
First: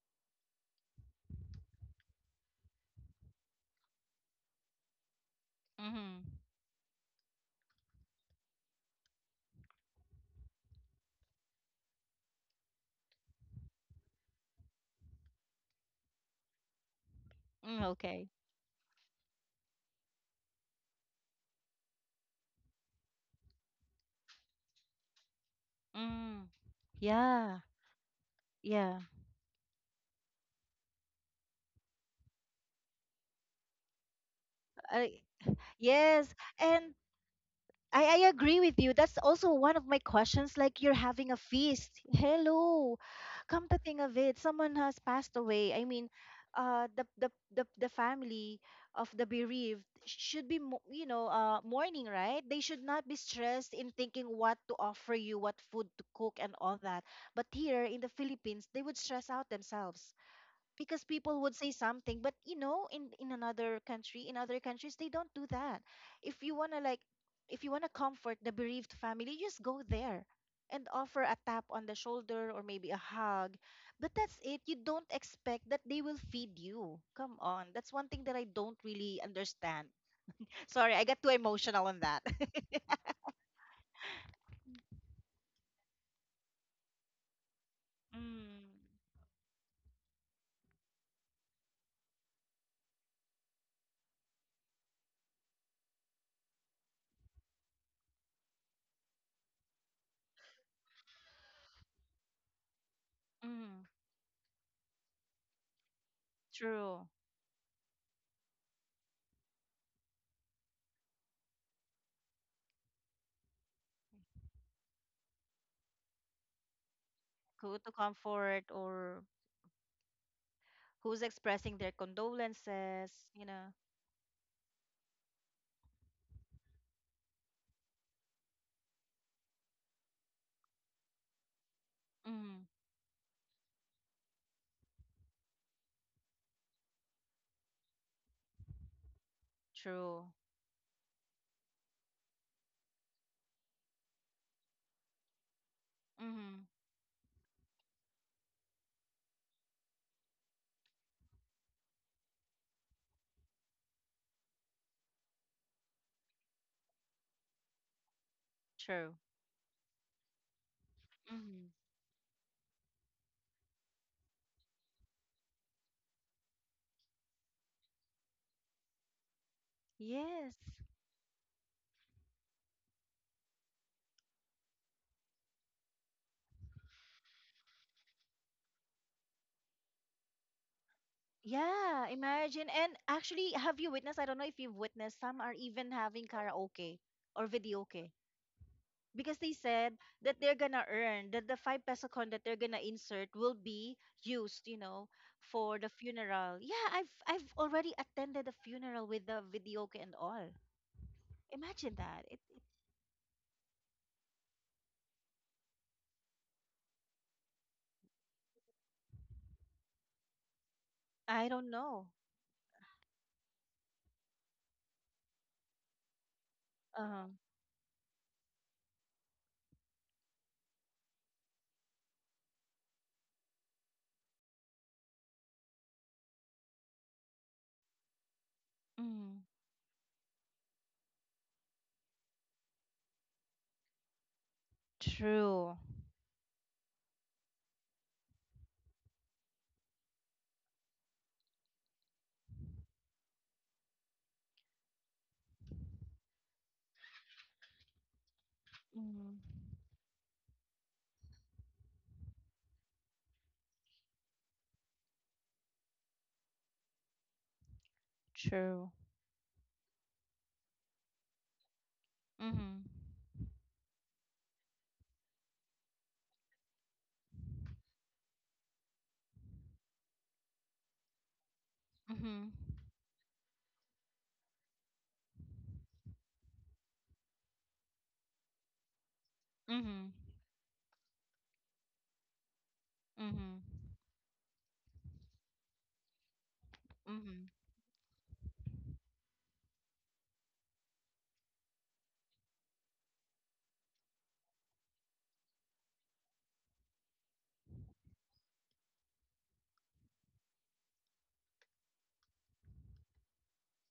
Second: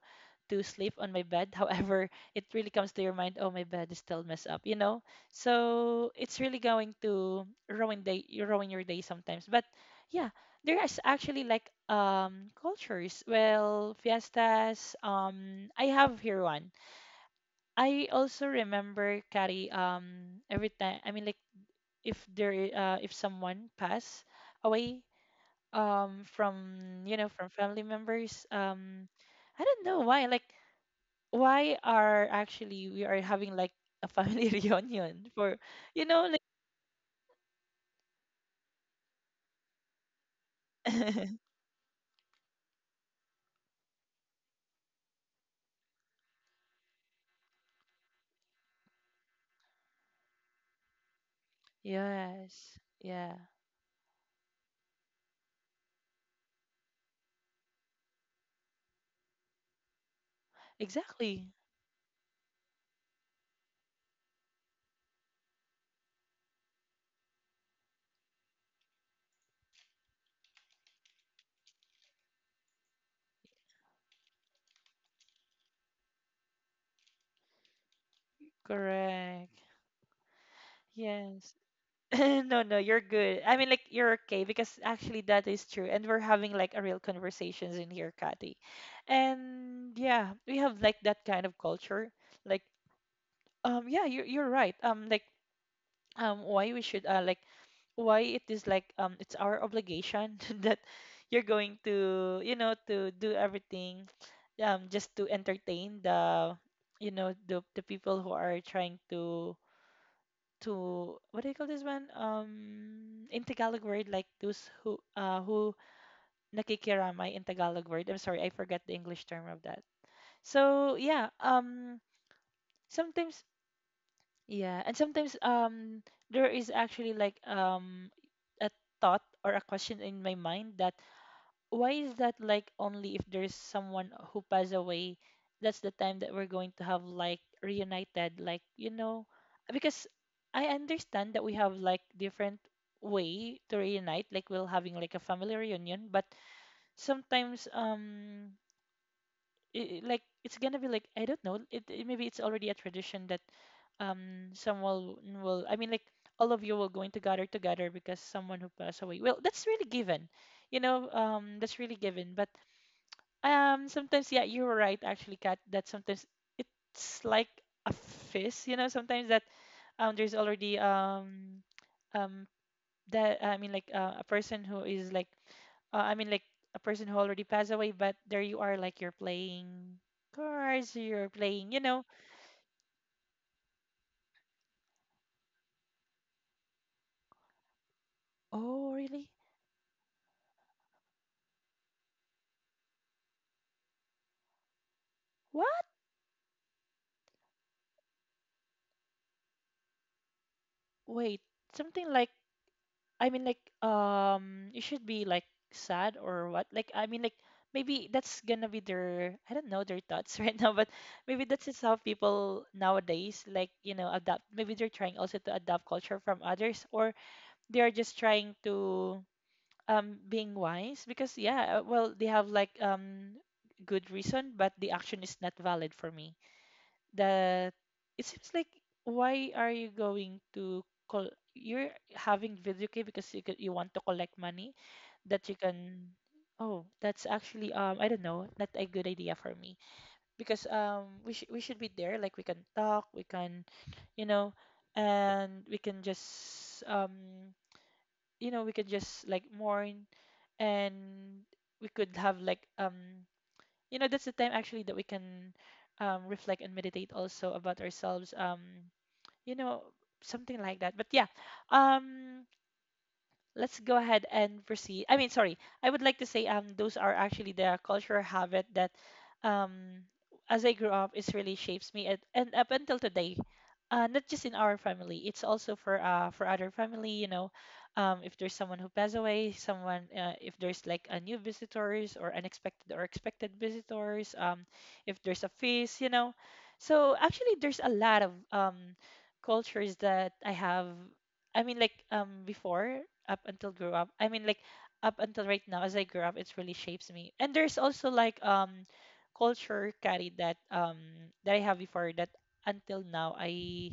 to sleep on my bed. However, it really comes to your mind, oh my bed is still messed up, you know? So Mhm. it's really going to ruin day, you ruin your day sometimes. But yeah, there is actually like cultures. Well, fiestas. I have here one. Mm, I okay. also remember Kari. Every time, I mean, like if there I- if someone pass away Mm. from, you know, from Yeah. family members, Yeah. I don't know why, like why are actually we are having like a family I, reunion for, you know, yes. And I agree with you. That's also one of my questions. Like you're like having a feast. Hello. Come to think of it, someone has passed away. I mean, the the family of the bereaved should be mo- you know mourning, right? They Yes. should not be Yeah. stressed in thinking what to offer you, what food to cook, and all that. But here in the Philippines, they would stress out themselves, because people Exactly. would say something. But you know, in another country, in other countries, they don't do that. If you want to, like, if you want to comfort the bereaved family, you just go there and offer a tap on the shoulder or maybe a hug. But that's it. You don't expect that they will feed you. Come on, that's one thing that I don't really Correct. understand. Sorry, I got too Yes. emotional on that. No, no, you're good. I mean, like, you're okay because actually that is true. And we're having like a real conversations in here, Kathy. Mm, And yeah, we have like that kind of culture. Like, yeah, you're right. Like why we should like why it is like it's our obligation that you're going to, you know, to do mm, everything just to entertain the, true. you know, the people who are trying to what do you call this one, in Tagalog word, like those who nakikiramay in Who Tagalog to word. I'm sorry, I comfort forgot the or English term of that. So who's yeah, expressing their condolences, you sometimes, know. yeah, and sometimes there is actually like a thought or a question in my mind that why is that Mm. like only if there's someone who passed away, that's the time that we're going to have like reunited, like, you know, because True. I understand that we have like different way to reunite, like we're having like a family reunion, but Mm-hmm. sometimes I- like it's gonna be like, I don't know. It maybe it's already a tradition that someone will, I mean, like all of you will going to gather together because someone who passed True. away. Well, that's really given, you know. Mm-hmm. That's really given. But sometimes, yeah, you're right actually, Kat. That sometimes it's like a fist, you know. Sometimes that there's Yes. already um that I mean like a person who is like I mean, like a person who already passed away, but there you are, like you're playing cards, you're playing, you Yeah, know. imagine. And actually, have you witnessed? I don't know if you've witnessed, some are even having karaoke or videoke, Oh, really? because they said that they're gonna earn, that the five peso con that they're gonna insert will be used, you know, What? for the funeral. Yeah, I've already attended a funeral with the videoke and all. Wait, Imagine something that. like, It I mean, like, you should be like sad or what? Like, I mean, like maybe that's gonna be their, I don't know, their thoughts right now, but maybe I that's don't just how know. people nowadays like, you know, adapt. Maybe they're trying also to adapt culture from others, or Uh-huh. they are just trying to being wise, because yeah, well they have like good reason, but the action is not valid for me. That it seems like Mm, why are you going to call, you're having video game because you, could, you want to collect money that you true. can. Oh, that's actually I don't know, not a good idea for me, because we, sh- we should be there, like we can talk, we can, you know, and we can just you know, we can just Mm, like mourn, and we could have like you know, that's the time actually that we can reflect and meditate also about ourselves, true. you know, something like that. But yeah, um let's go ahead and proceed. I mean, sorry, I would like to say those are actually the cultural habit that um as I grew up, it's really shapes me Mhm. and up until today. Not just in our family, it's also for other family. You know, if there's someone who passed away, someone Mhm. If there's like a new visitors or unexpected or expected Mhm. visitors, if there's a feast, you know, so Mhm. actually there's a lot of cultures that I have, I mean, like before up until grew up. I mean, like up until right now, as I grew up, it really shapes me. And there's also like culture carried that that I have before, that until now I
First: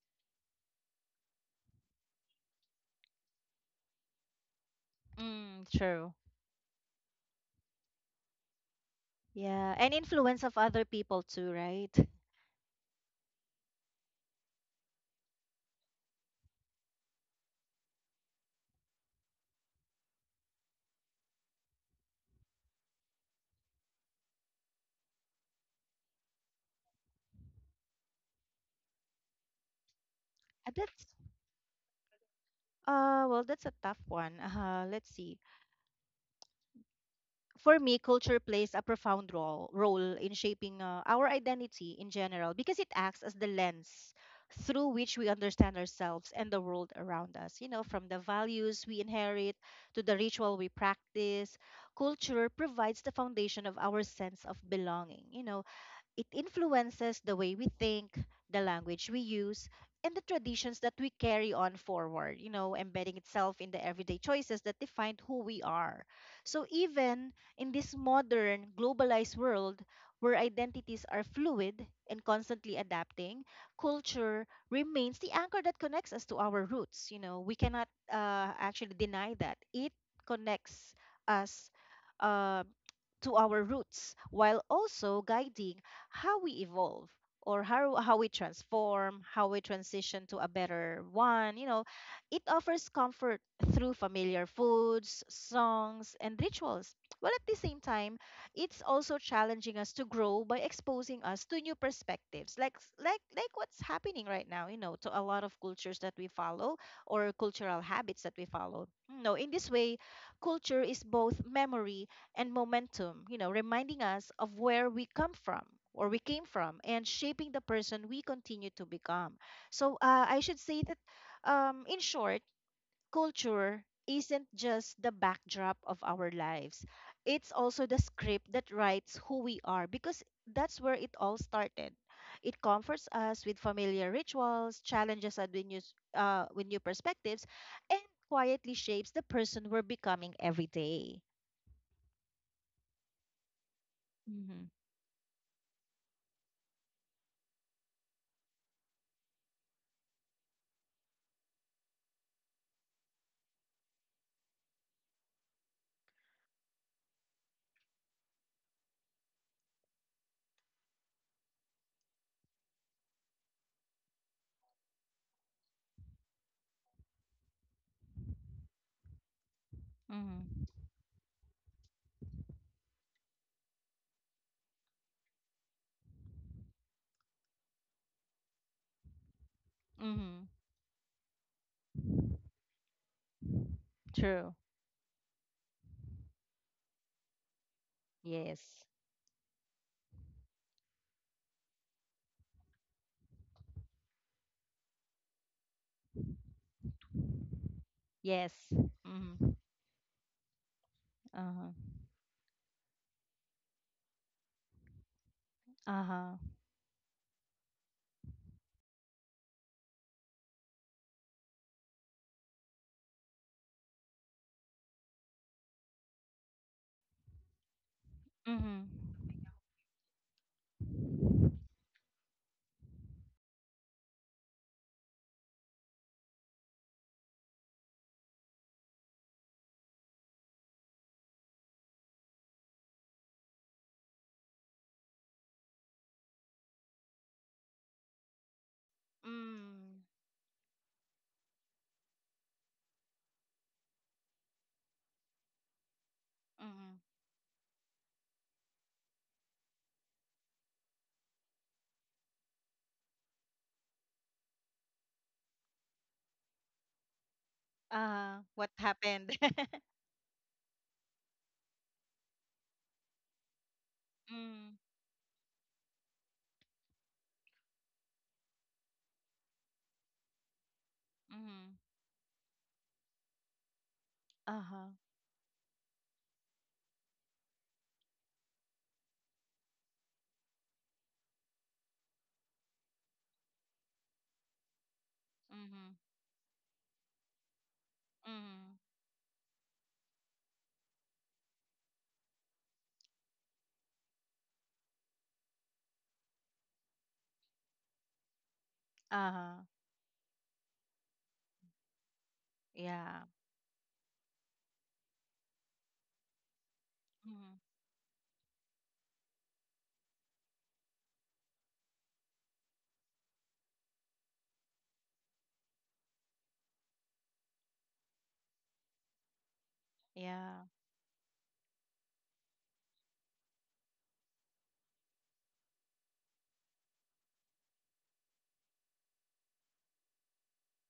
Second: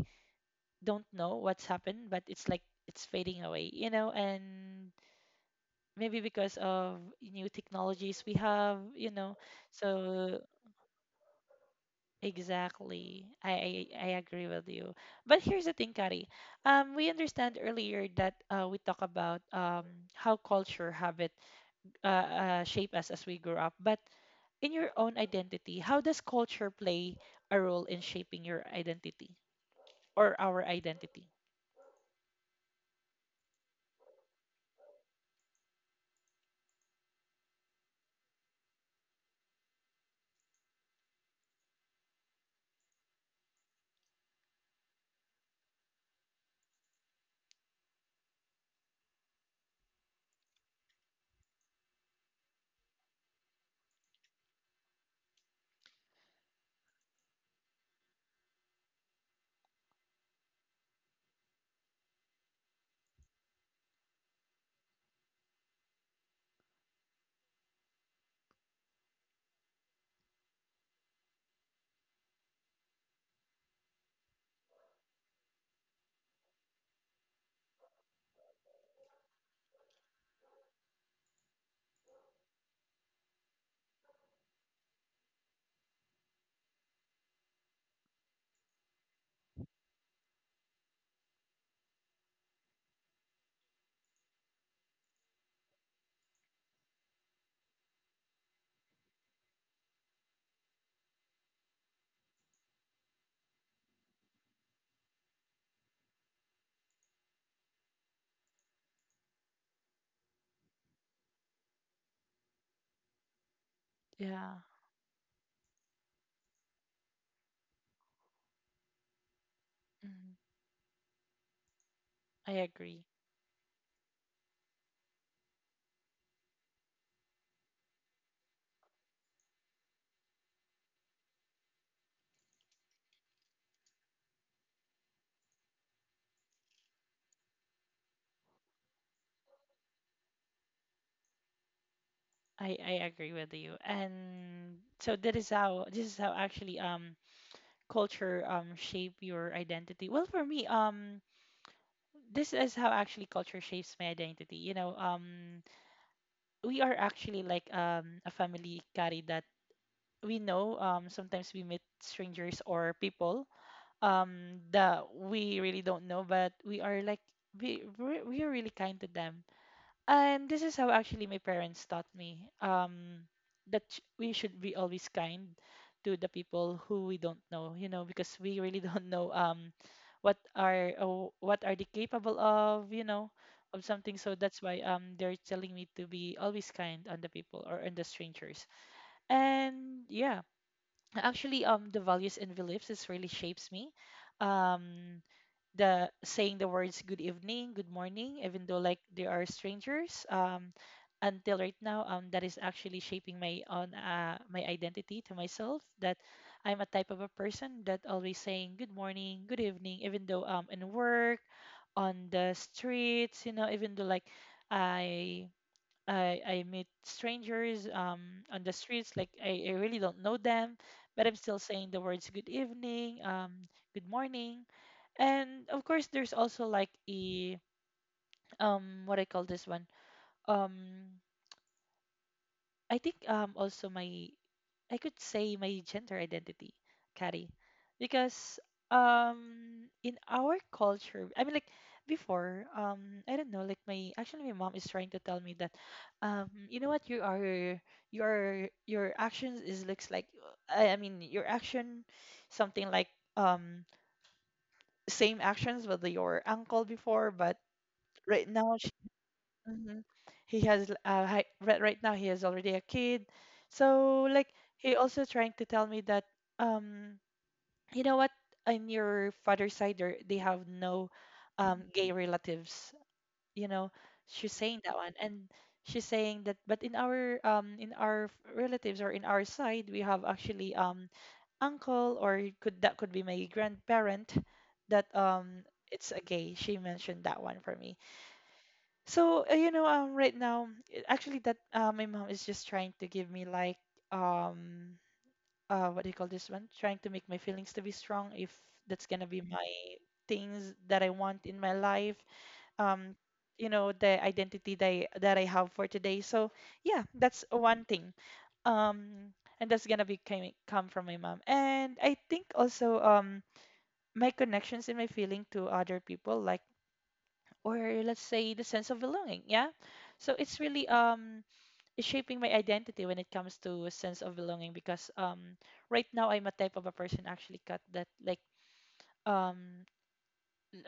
don't know what's happened, but it's like it's fading away, you know, and Mm, true. maybe because of new technologies we have, you know. Yeah, and So influence of other people too, right? Exactly. I agree with you. But here's the thing, Kari. We understand earlier that we talk about how culture habit shape us as we grow up. But in your own identity, how does culture play a role in shaping your identity or our that's identity? Well, that's a tough one. Let's see. For me, culture plays a profound role in shaping our identity in general, because it acts as the lens through which we understand ourselves and the world around us. You know, from the values we inherit to the ritual we practice, culture provides the foundation of our sense of belonging. You know, it influences the way we think, the language we use, and the traditions that we carry on forward, you know, embedding itself in the everyday choices that define who we are. So, even in this modern, globalized world where identities are fluid and constantly adapting, culture remains the anchor that connects us to our roots. You know, we cannot actually deny that. It connects us uh, to our roots while also guiding how we evolve, or how we transform, how we transition to a better one. You know, it offers comfort through familiar foods, songs, and rituals. While at the same time, it's also challenging us to grow by exposing us to new perspectives, like like what's happening right now. You know, to a lot of cultures that we follow or cultural habits that we follow. No, in this way, culture is both memory and momentum, you know, reminding us of Yeah, where we come from or we came from, and shaping the person we continue to become. So mhm. I should say that, in short, I agree. culture isn't just the backdrop of our lives, it's also the script that writes who we are, because that's where it all started. It comforts us with familiar rituals, challenges us with new, with new perspectives, and quietly shapes the person we're becoming every day. I agree with you. Mm-hmm. And so that is how this is how actually culture shape your identity. Well, for me this is how actually culture shapes my identity. We are actually like a family carry that we know sometimes we meet strangers or people that we really don't know, but we are like we're really kind to them. And this is how actually my parents taught me that we should be always kind to the people who we don't know, you know, because we really don't know what Mm-hmm. are what are they capable of, you know, of something. So True. that's why they're telling me to be always kind on the people or on the strangers. Yes. And yeah, actually the values and beliefs is really shapes me, um the saying the words good evening, good morning, Yes. even though like they Mm-hmm. are strangers, until Uh-huh. right now. That is actually shaping my own my identity to myself, that Uh-huh. I'm a type of a person that always saying good morning, good evening, even though in work, on the streets, you know, even though like i I meet strangers, on the Mm-hmm. streets, like I really don't know them, but I'm still saying the words good evening, good morning. And of course, there's also like a, what I call this one. Um, I think also my, I could say my gender identity, Carrie, because Mm. in our culture, I mean like before, I don't know, like my, actually my mom is trying to tell me that you know Mm-hmm. what you are, your actions is looks like, I mean your action, something like um same actions with your uncle before. But Uh-huh. right What now, happened? Mm. hmm he has right now he has already a kid. So like he also trying to tell me that um you know what, on your father's side there they have no Mm-hmm. Gay relatives. You know, she's saying Uh-huh. that one. And she's saying that, but in our relatives or in our side, we have actually uncle, or could, that could be my grandparent that Mm-hmm. it's a gay. She mentioned that one for me. Mm-hmm. So, you know, right now, actually, that my mom is just trying to give me like, um, what do you call this one? Trying to make my feelings to be strong if that's gonna be Uh-huh. my things that I want in my life. Um, Yeah. you know, the identity that that I have for today. So yeah, that's Mm-hmm. one thing. Um, and that's gonna be coming come from my mom. And I think also, my connections and my feeling to other people, like, or let's say the sense of belonging. Yeah, so it's Yeah. really it's shaping my identity when it comes to a sense of belonging, because right now I'm a type of a person actually cut that like um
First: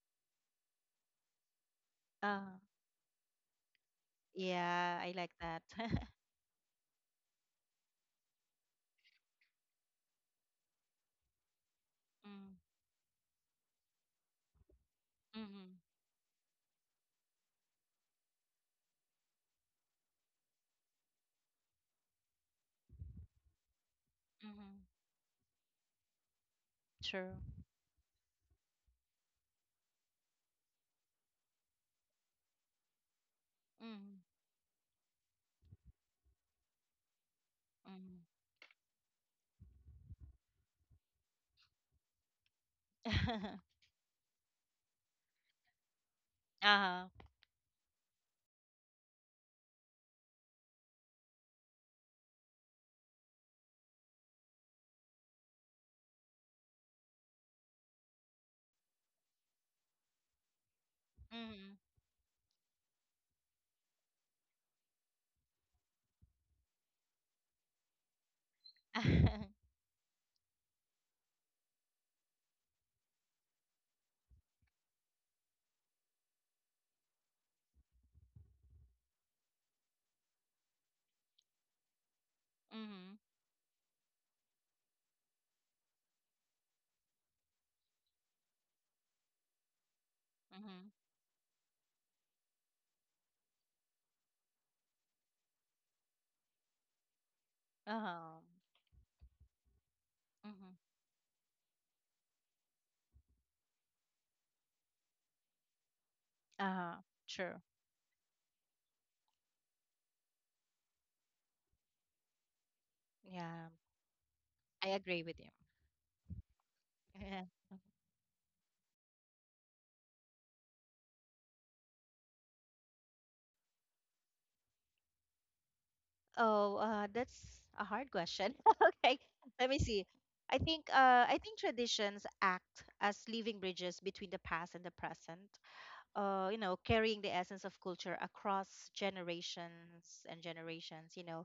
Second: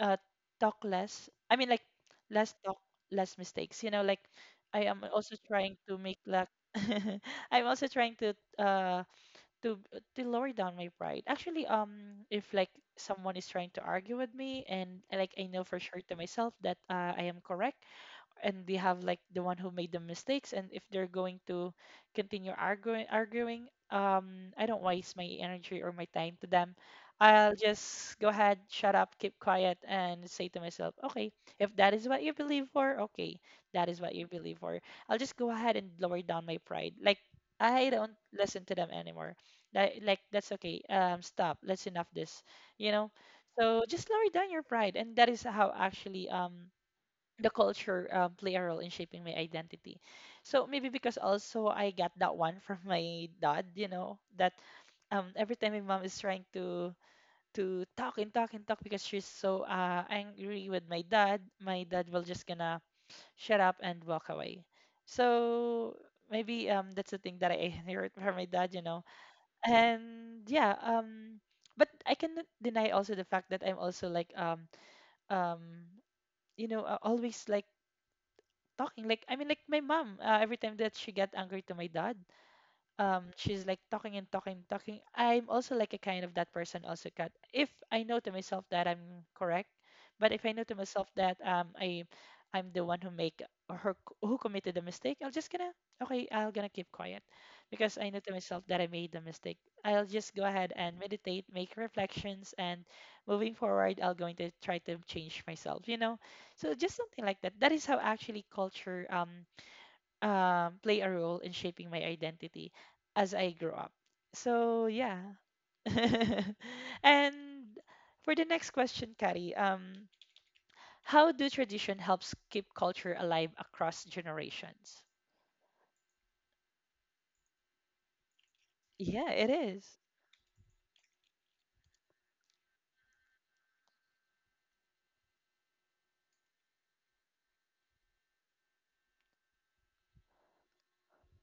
uh, talk less, I mean like less Uh-huh. talk, less mistakes, you know. Like I Yeah, am I like also that. trying Mm. to make like I'm also trying to uh to to lower down my pride, actually if like someone is trying to argue with me, and like I know Mm-hmm. for sure to myself that I am correct, and they have like the one who made the mistakes, and if they're going to continue arguing I don't Mm-hmm. waste my energy or my time to them. True. I'll just go ahead, shut up, keep quiet, and say to myself, okay, if that is what you believe for, okay, that is what Mm-hmm. you believe for. I'll just go ahead and lower down my pride, like I Mm-hmm. don't listen to them anymore. Like that's okay, stop, let's enough this, you know. So just lower down your pride, and that is how actually Uh-huh. the culture play a role in shaping my identity. So maybe because also I got that one from my dad, you know, that every time my mom is trying to talk and talk and talk, because she's so angry with my Mm-hmm. dad will just gonna shut up and walk away. So maybe that's the thing that I heard from my dad, you know. Mm-hmm. And yeah, but I cannot deny also the fact that I'm also like um you know, always like talking, like I mean like my mom, every time that she get angry to my dad, she's like talking and talking and talking. I'm also like a kind of that person also cut if I know to myself that I'm correct. But if I know to Mm-hmm. myself that I'm the one who make, or her, who committed the mistake, I'll just gonna, okay, I'll gonna keep quiet, because I know to Uh-huh. myself that I made the mistake. I'll just go ahead Mm-hmm. and meditate, make reflections, and moving forward, I'll going to try to change myself, you know. So Uh, just something like true. that. That is how actually culture play a role in shaping my identity as I Yeah, grow up. I So agree yeah. with you. And Yeah. for the next question, Kari, how do tradition helps keep culture alive across generations? Oh, that's a hard question. Okay, Yeah, it let me is. see. I think traditions act as living bridges between the past and the present. You know, carrying the essence of culture across generations and generations. You know,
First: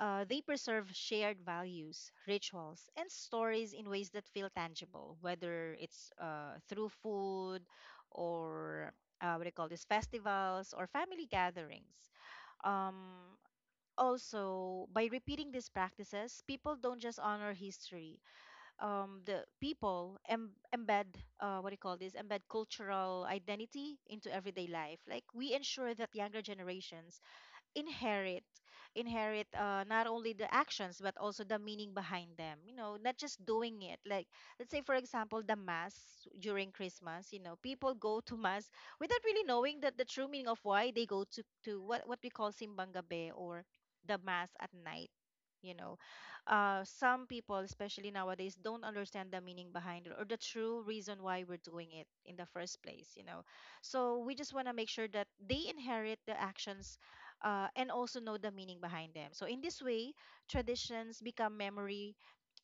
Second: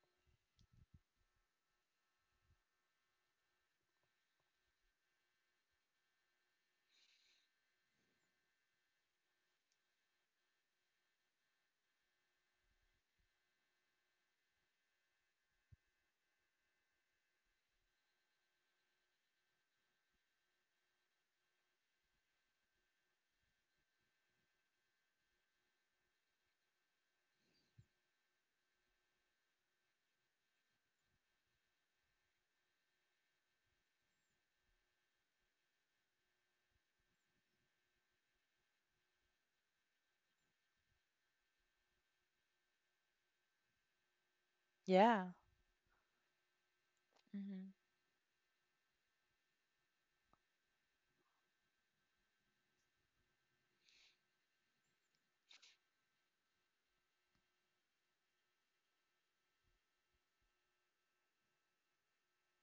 they preserve shared values, rituals, and stories in ways that feel tangible, whether it's through food or what do you call this, festivals or family gatherings. Um, also, by repeating these practices, people don't just honor history. The people em- embed, what do you call this, embed cultural identity into everyday life. Like, we ensure that younger generations inherit inherit not only the actions, but also the meaning behind them. You know, not just doing it. Like, let's say for example, the mass during Christmas. You know, people go to mass without really knowing that the true meaning of why they go to what we call simbang gabi, or the mass at night. Yeah. You know, some people, Mm-hmm. especially nowadays, don't understand the meaning behind it, or the true reason why we're doing it in the first place, you know. So we just want to make sure that they inherit the actions and also know the meaning behind them. So, in this way, traditions become memory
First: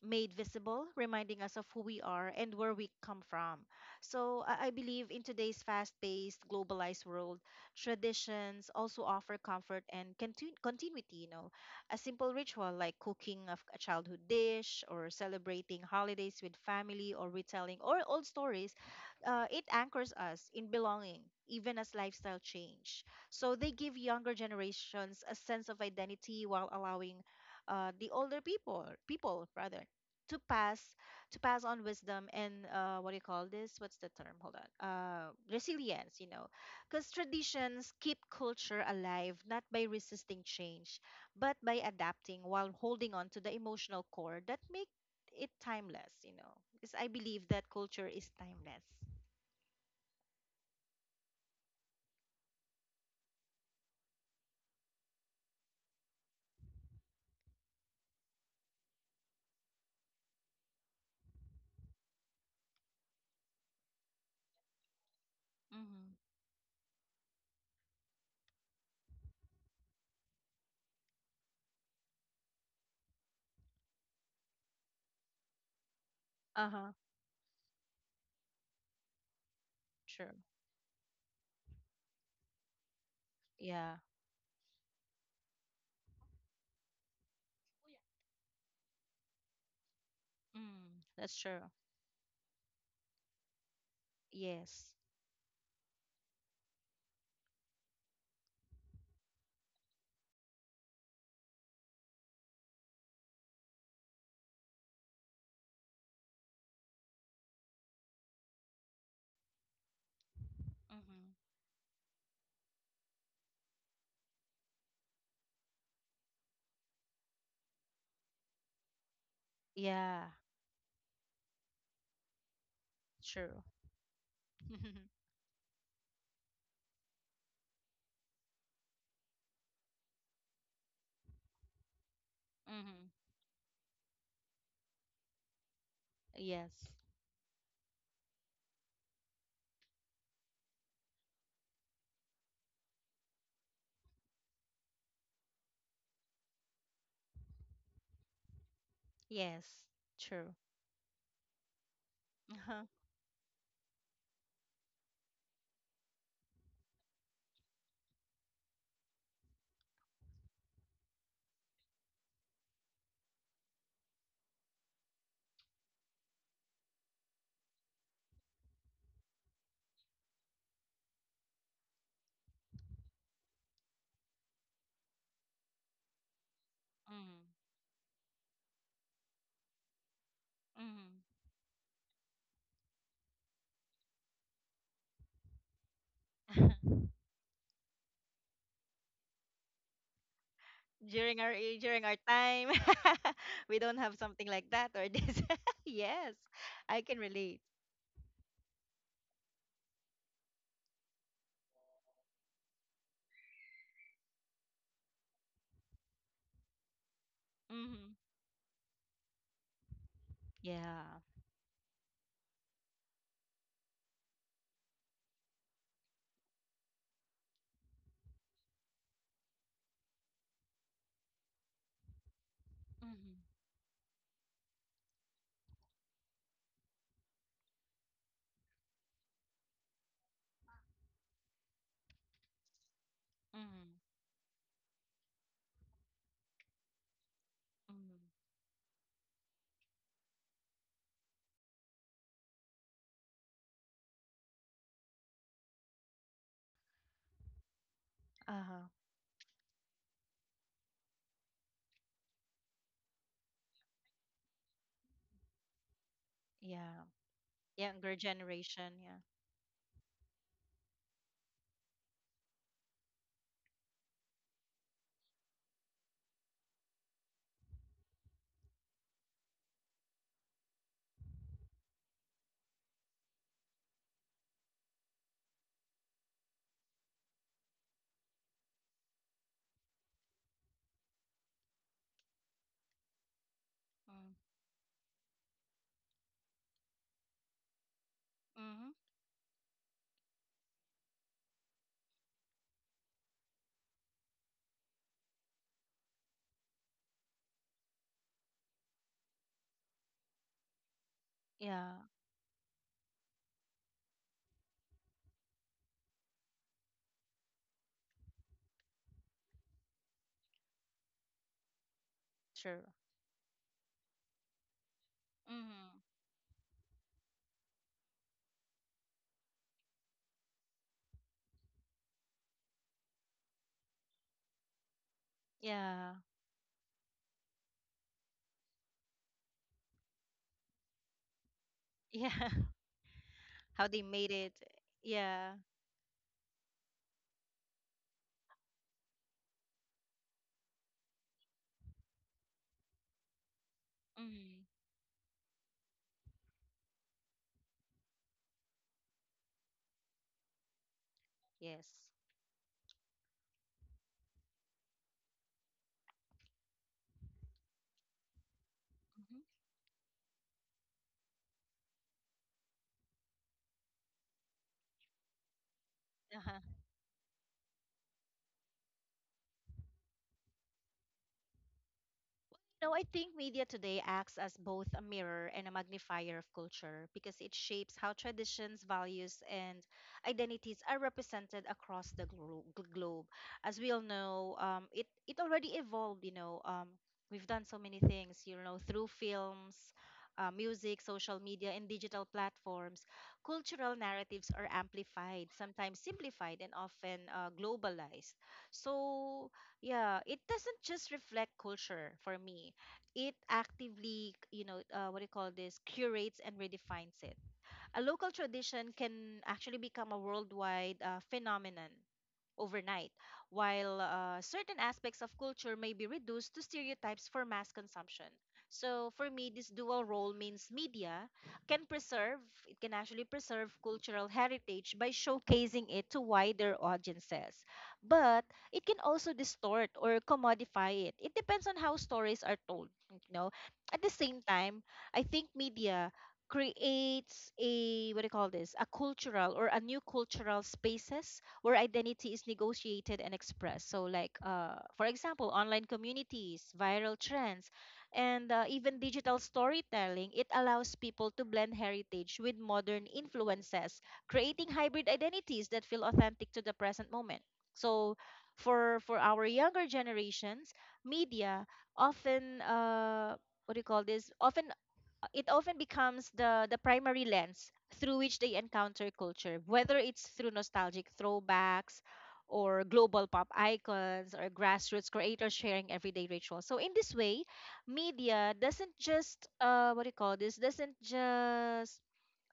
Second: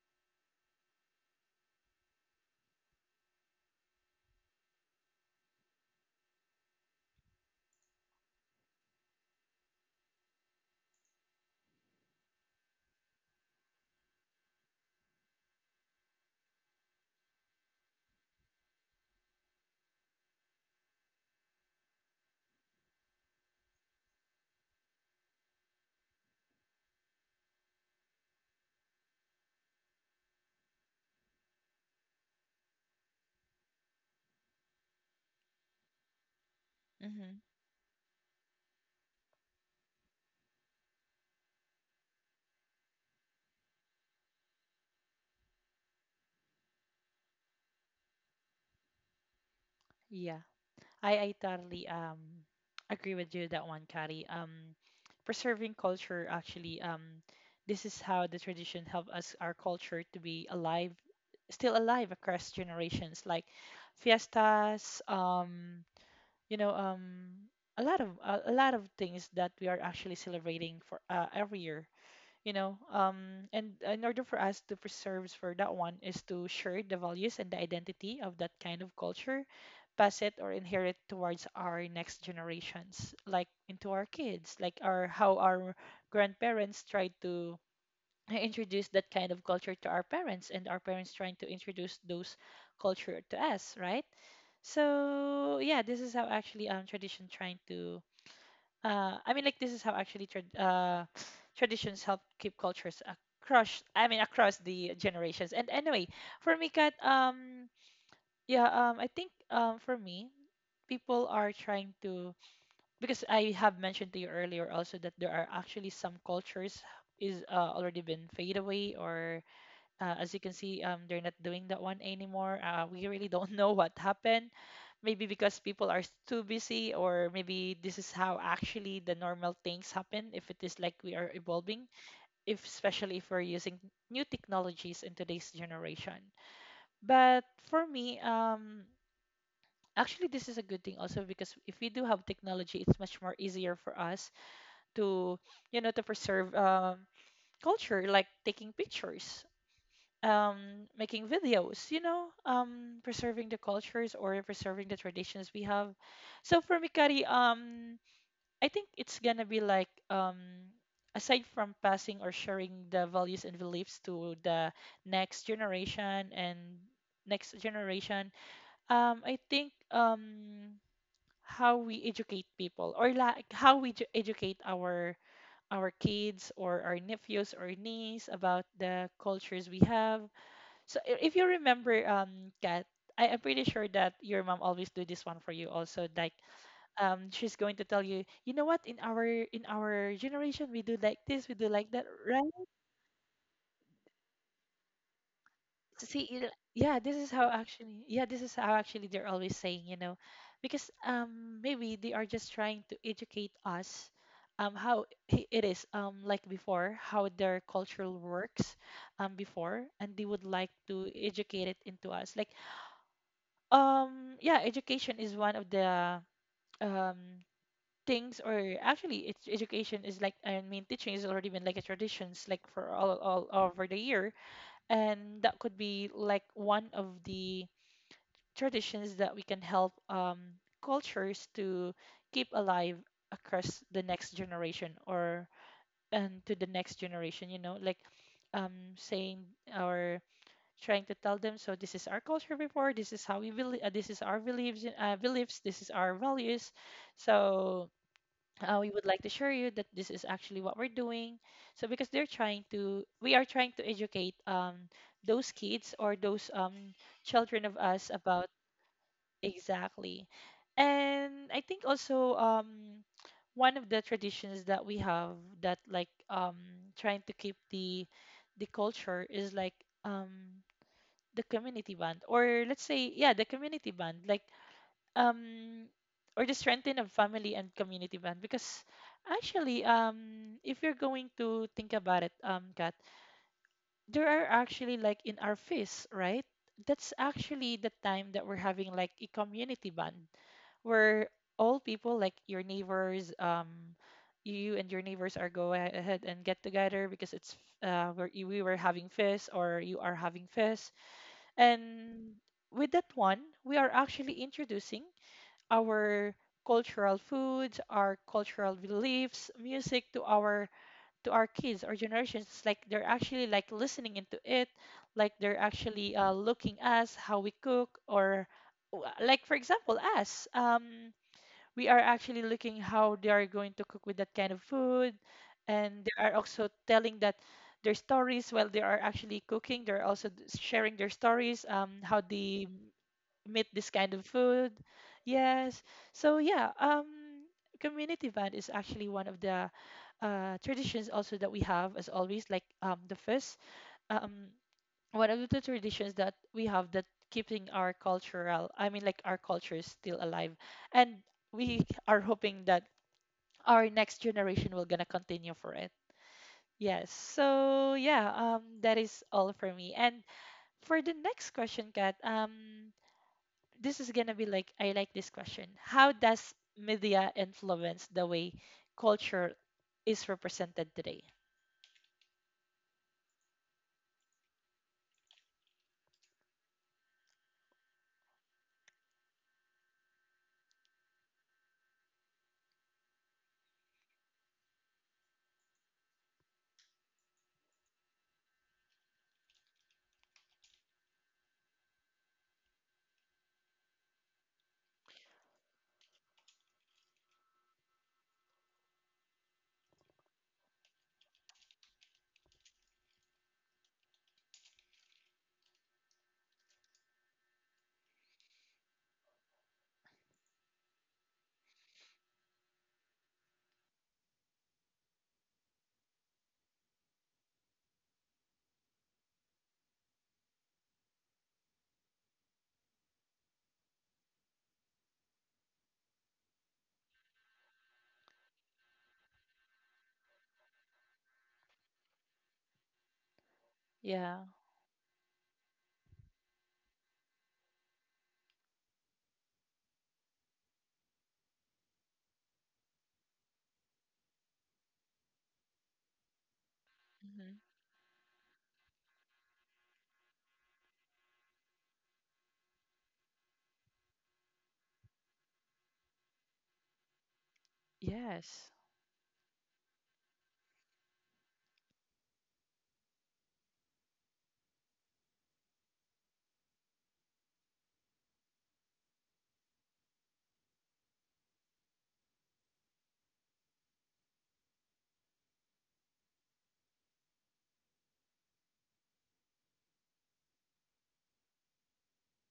made visible, reminding us of who we are and where we come from. So, I believe in today's fast paced, globalized world, traditions also offer comfort and continuity. You know, a simple ritual like cooking of a childhood dish, or celebrating holidays with family, or retelling or old stories, it anchors us in belonging, even as lifestyle change. So they give younger generations a sense of identity, while allowing the older people, people rather, to pass to pass on wisdom and what do you call this? What's the term? Hold on. Resilience, you know, because Mm-hmm. traditions keep culture alive not by resisting change, but by adapting while holding on to the emotional core that make it timeless. You know, because I believe that culture is timeless. Yeah, I totally agree with you that one, Kari. Preserving culture actually this is how the tradition help us our culture to be alive, still alive across generations, like fiestas, Mm-hmm. you know, a lot of a lot of things that we are actually celebrating for every year, you know. And in order for us to preserve for that one is to Uh share huh. the values and the identity of that kind of culture, pass it Sure. or inherit towards our next generations, like into Yeah. our kids, like our, how our grandparents tried to introduce that kind of culture to our parents, and our Mm, parents trying that's to true. introduce those culture to us, right? Yes. So yeah, this is how actually tradition trying to I mean, like this is how actually trad traditions help keep cultures across, I mean, across the generations. And anyway, for me, Kat, yeah, I think for me, people Mm-hmm. are trying to, because I have mentioned to you earlier also that there are actually some cultures is already been fade away, or Yeah, as you can see they're not doing that one anymore. We really don't true. know what happened. Maybe because people are too busy, or maybe this is how actually the normal things happen, if it is like we are evolving, if Mm-hmm. especially if we're using new technologies in today's generation. Yes. But for me actually this is a good thing also, because if we do have technology, it's much more easier for us to, you know, to preserve culture, like taking pictures, Yes, true. Making videos, you know, Uh-huh. Preserving the cultures or preserving the traditions we have. So for Mikari, I think it's gonna be like, aside from passing or sharing the values and beliefs to the next generation and next generation, I think how we educate people, or like how we educate our kids, or our Mm-hmm. nephews or niece about the cultures we have. So Mm-hmm. If you remember, Kat, I am pretty sure that your mom always do this one for you also. Like, she's going to tell you, you know what, in our in our generation, we do like During this, our we do like that, during our right? time, we don't have something like that or this. See, Yes, you know, yeah, I this can is how relate. actually, yeah, this is how actually they're always saying, because maybe they are just trying to educate us, how it is, like before, how their culture Mm-hmm. works, before, and they would like Yeah. to educate it into us, like. Yeah, education is one of the um things, or actually, it's education is like, I mean, teaching has already been like a traditions like for all Mm-hmm. over the year, and that could be like one of the traditions that we can help cultures to keep alive across the Mm-hmm. next generation or and to the next generation, you know, like Mm-hmm. Saying our, trying to tell them, so this is our culture before, this is how we believe, this is our beliefs, uh, this is our values, so Uh-huh. we would like to assure you that this is actually what we're doing, so because they're trying to we are trying to educate those kids or those Yeah. children of us Younger about generation, yeah. exactly. And I think also, one of the traditions that we have that like, trying to keep the culture is like, um, the community bond, or let's say, yeah, the community bond, like um or the strengthening of family and community bond, because actually, um, if you're going to think about it, um, Kat, there are actually like in our phase, right, that's actually the time that we're Mm-hmm. having like a community bond, where all people like your neighbors, um, you and your neighbors are go ahead and get together because it's where we were having fest or you are having fest. Yeah, And with that one, we are actually introducing our cultural foods, our cultural beliefs, music to our kids or generations. It's true. like they're actually like listening into it, like they're Mm-hmm. actually looking us how we cook, or like for example us. We are actually looking how they are going to cook with that kind of food, and they Yeah. are also telling that their stories while they are actually cooking, they're also sharing their stories, um, how Yeah. they meet How this they kind of made it. food. Yeah. Yes. So yeah, community band is actually one of the traditions also that we have as always, like the first, um, Mm-hmm. one of the traditions that we have that keeping our cultural, I mean like our culture is still alive, and we Yes. are hoping that our next generation will gonna continue for it. Yes. So yeah, that is all for me. And for the next question, Kat, this is gonna be like, I like this question. How does Mm-hmm. media influence the way culture is represented today? No, I think media today acts as both a mirror and a magnifier of culture, because it shapes how traditions, values, and identities are represented across the globe. As we all know, it already evolved. You know, we've done so many things. You know, through films, music, social media, and digital platforms, cultural narratives are amplified, sometimes simplified, and often globalized. So yeah, it doesn't just reflect culture for me. It actively, you know, what do you call this, curates and redefines it. A local tradition can actually become a worldwide phenomenon overnight, while certain aspects of culture may be reduced to stereotypes for mass consumption. So for me, this dual role means media can preserve, it can actually preserve cultural heritage by showcasing it to wider audiences. But it can also distort or commodify it. It depends on how stories are told. You know, at the same Yeah. time, I think media creates a, what do you call this? A cultural, or a new cultural spaces where identity is negotiated and expressed. So, like, for example, online communities, viral Hmm. trends, and even digital storytelling, it allows people to blend heritage with modern influences, creating hybrid identities that feel authentic to the present moment. So, Yes. for our younger generations, media often what do you call this? Often It often becomes the primary lens through which they encounter culture, whether it's through nostalgic throwbacks or global pop icons or grassroots creators sharing everyday rituals. So in this way, media doesn't just what do you call this? Doesn't just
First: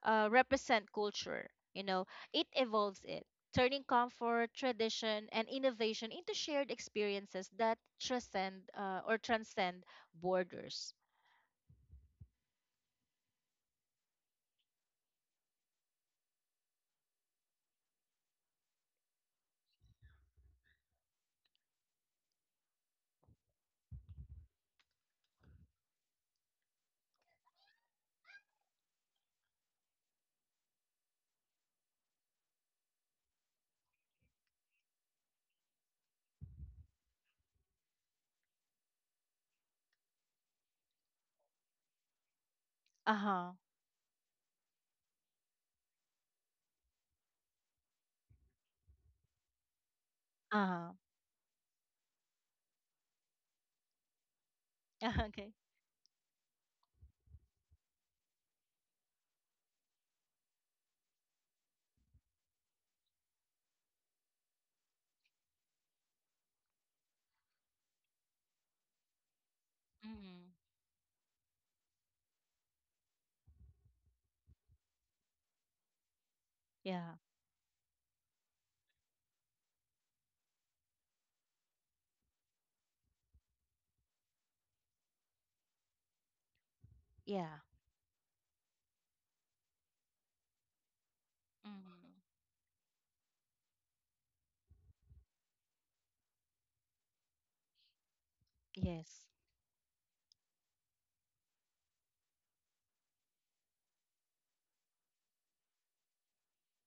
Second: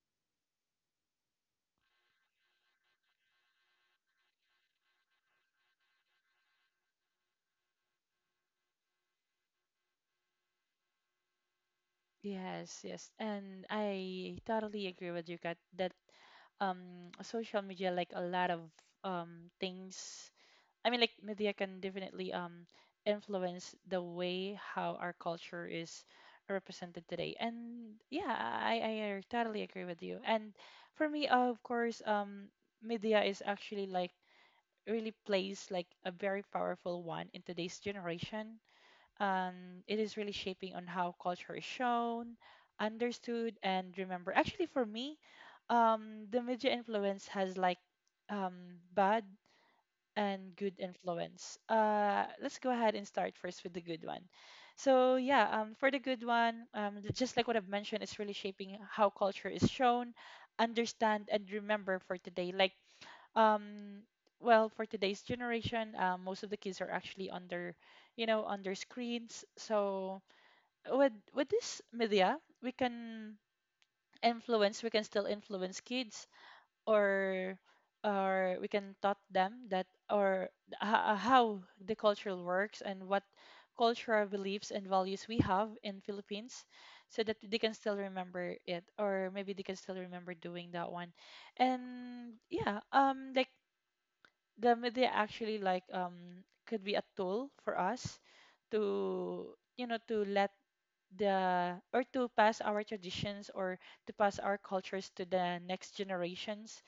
represent culture, it evolves it, turning comfort, tradition, and innovation into shared experiences that transcend borders. Yes. Yes. And I totally agree with you, Kat, that social media, like a lot of things, I mean, like media can definitely influence the way how our culture is represented today. And yeah, I totally agree with you. And for me, of course, media is actually like really plays like a very powerful one in today's generation. It is really shaping on how culture is shown, Uh huh. understood, and remembered. Actually, for me, the media influence has like bad and Uh good huh. influence. Let's go ahead and start first with the good one. So yeah, Okay. For the good one, just like what I've mentioned, it's really shaping how culture is shown, understand, and remember for today. Like, um, well, for today's generation, most of the kids are actually under, you know, under screens. So Mhm. with this media, we can influence, we can still influence kids Yeah. or or we can taught them that or how the culture works and what cultural beliefs and values we have in Philippines, so that they Yeah. can still remember it, or maybe they can still remember doing that one. Mhm. And yeah, um, like the media actually like, um, could be a tool for us Yes. to, you know, to let the, or to pass our traditions or to pass our cultures to the next generations.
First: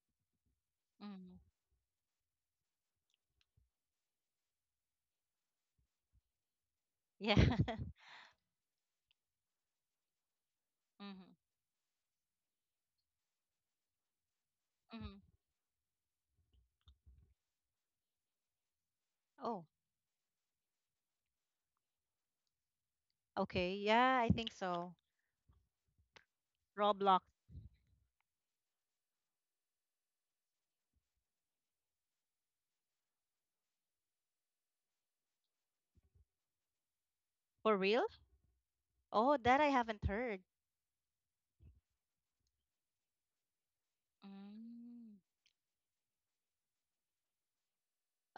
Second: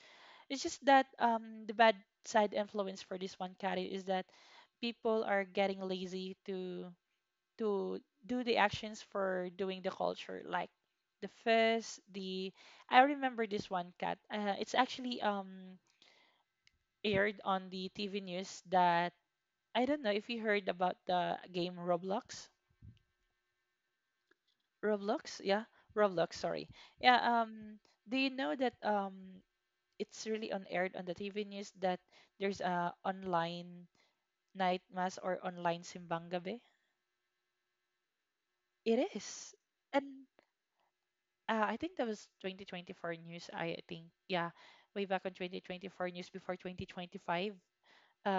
It's just that, Mhm. The bad side influence for this one, Kari, is that people are getting lazy Yeah. to do the actions for doing the culture, like the Mhm. first, the, I remember this one, Kat. It's Mhm. actually, um, aired on the TV news that, Oh, I don't know if you heard about the game Roblox. okay. Yeah, I think so. Roblox, yeah, Roblox. Sorry, yeah. Roblox. Do you know that, um, it's really on aired on the TV news that there's a online night mass or online simbang gabi. For real? It Oh, is. that I haven't And heard. I think that was 2024 news. I think, yeah, way Mm. back on 2024 news before 2025.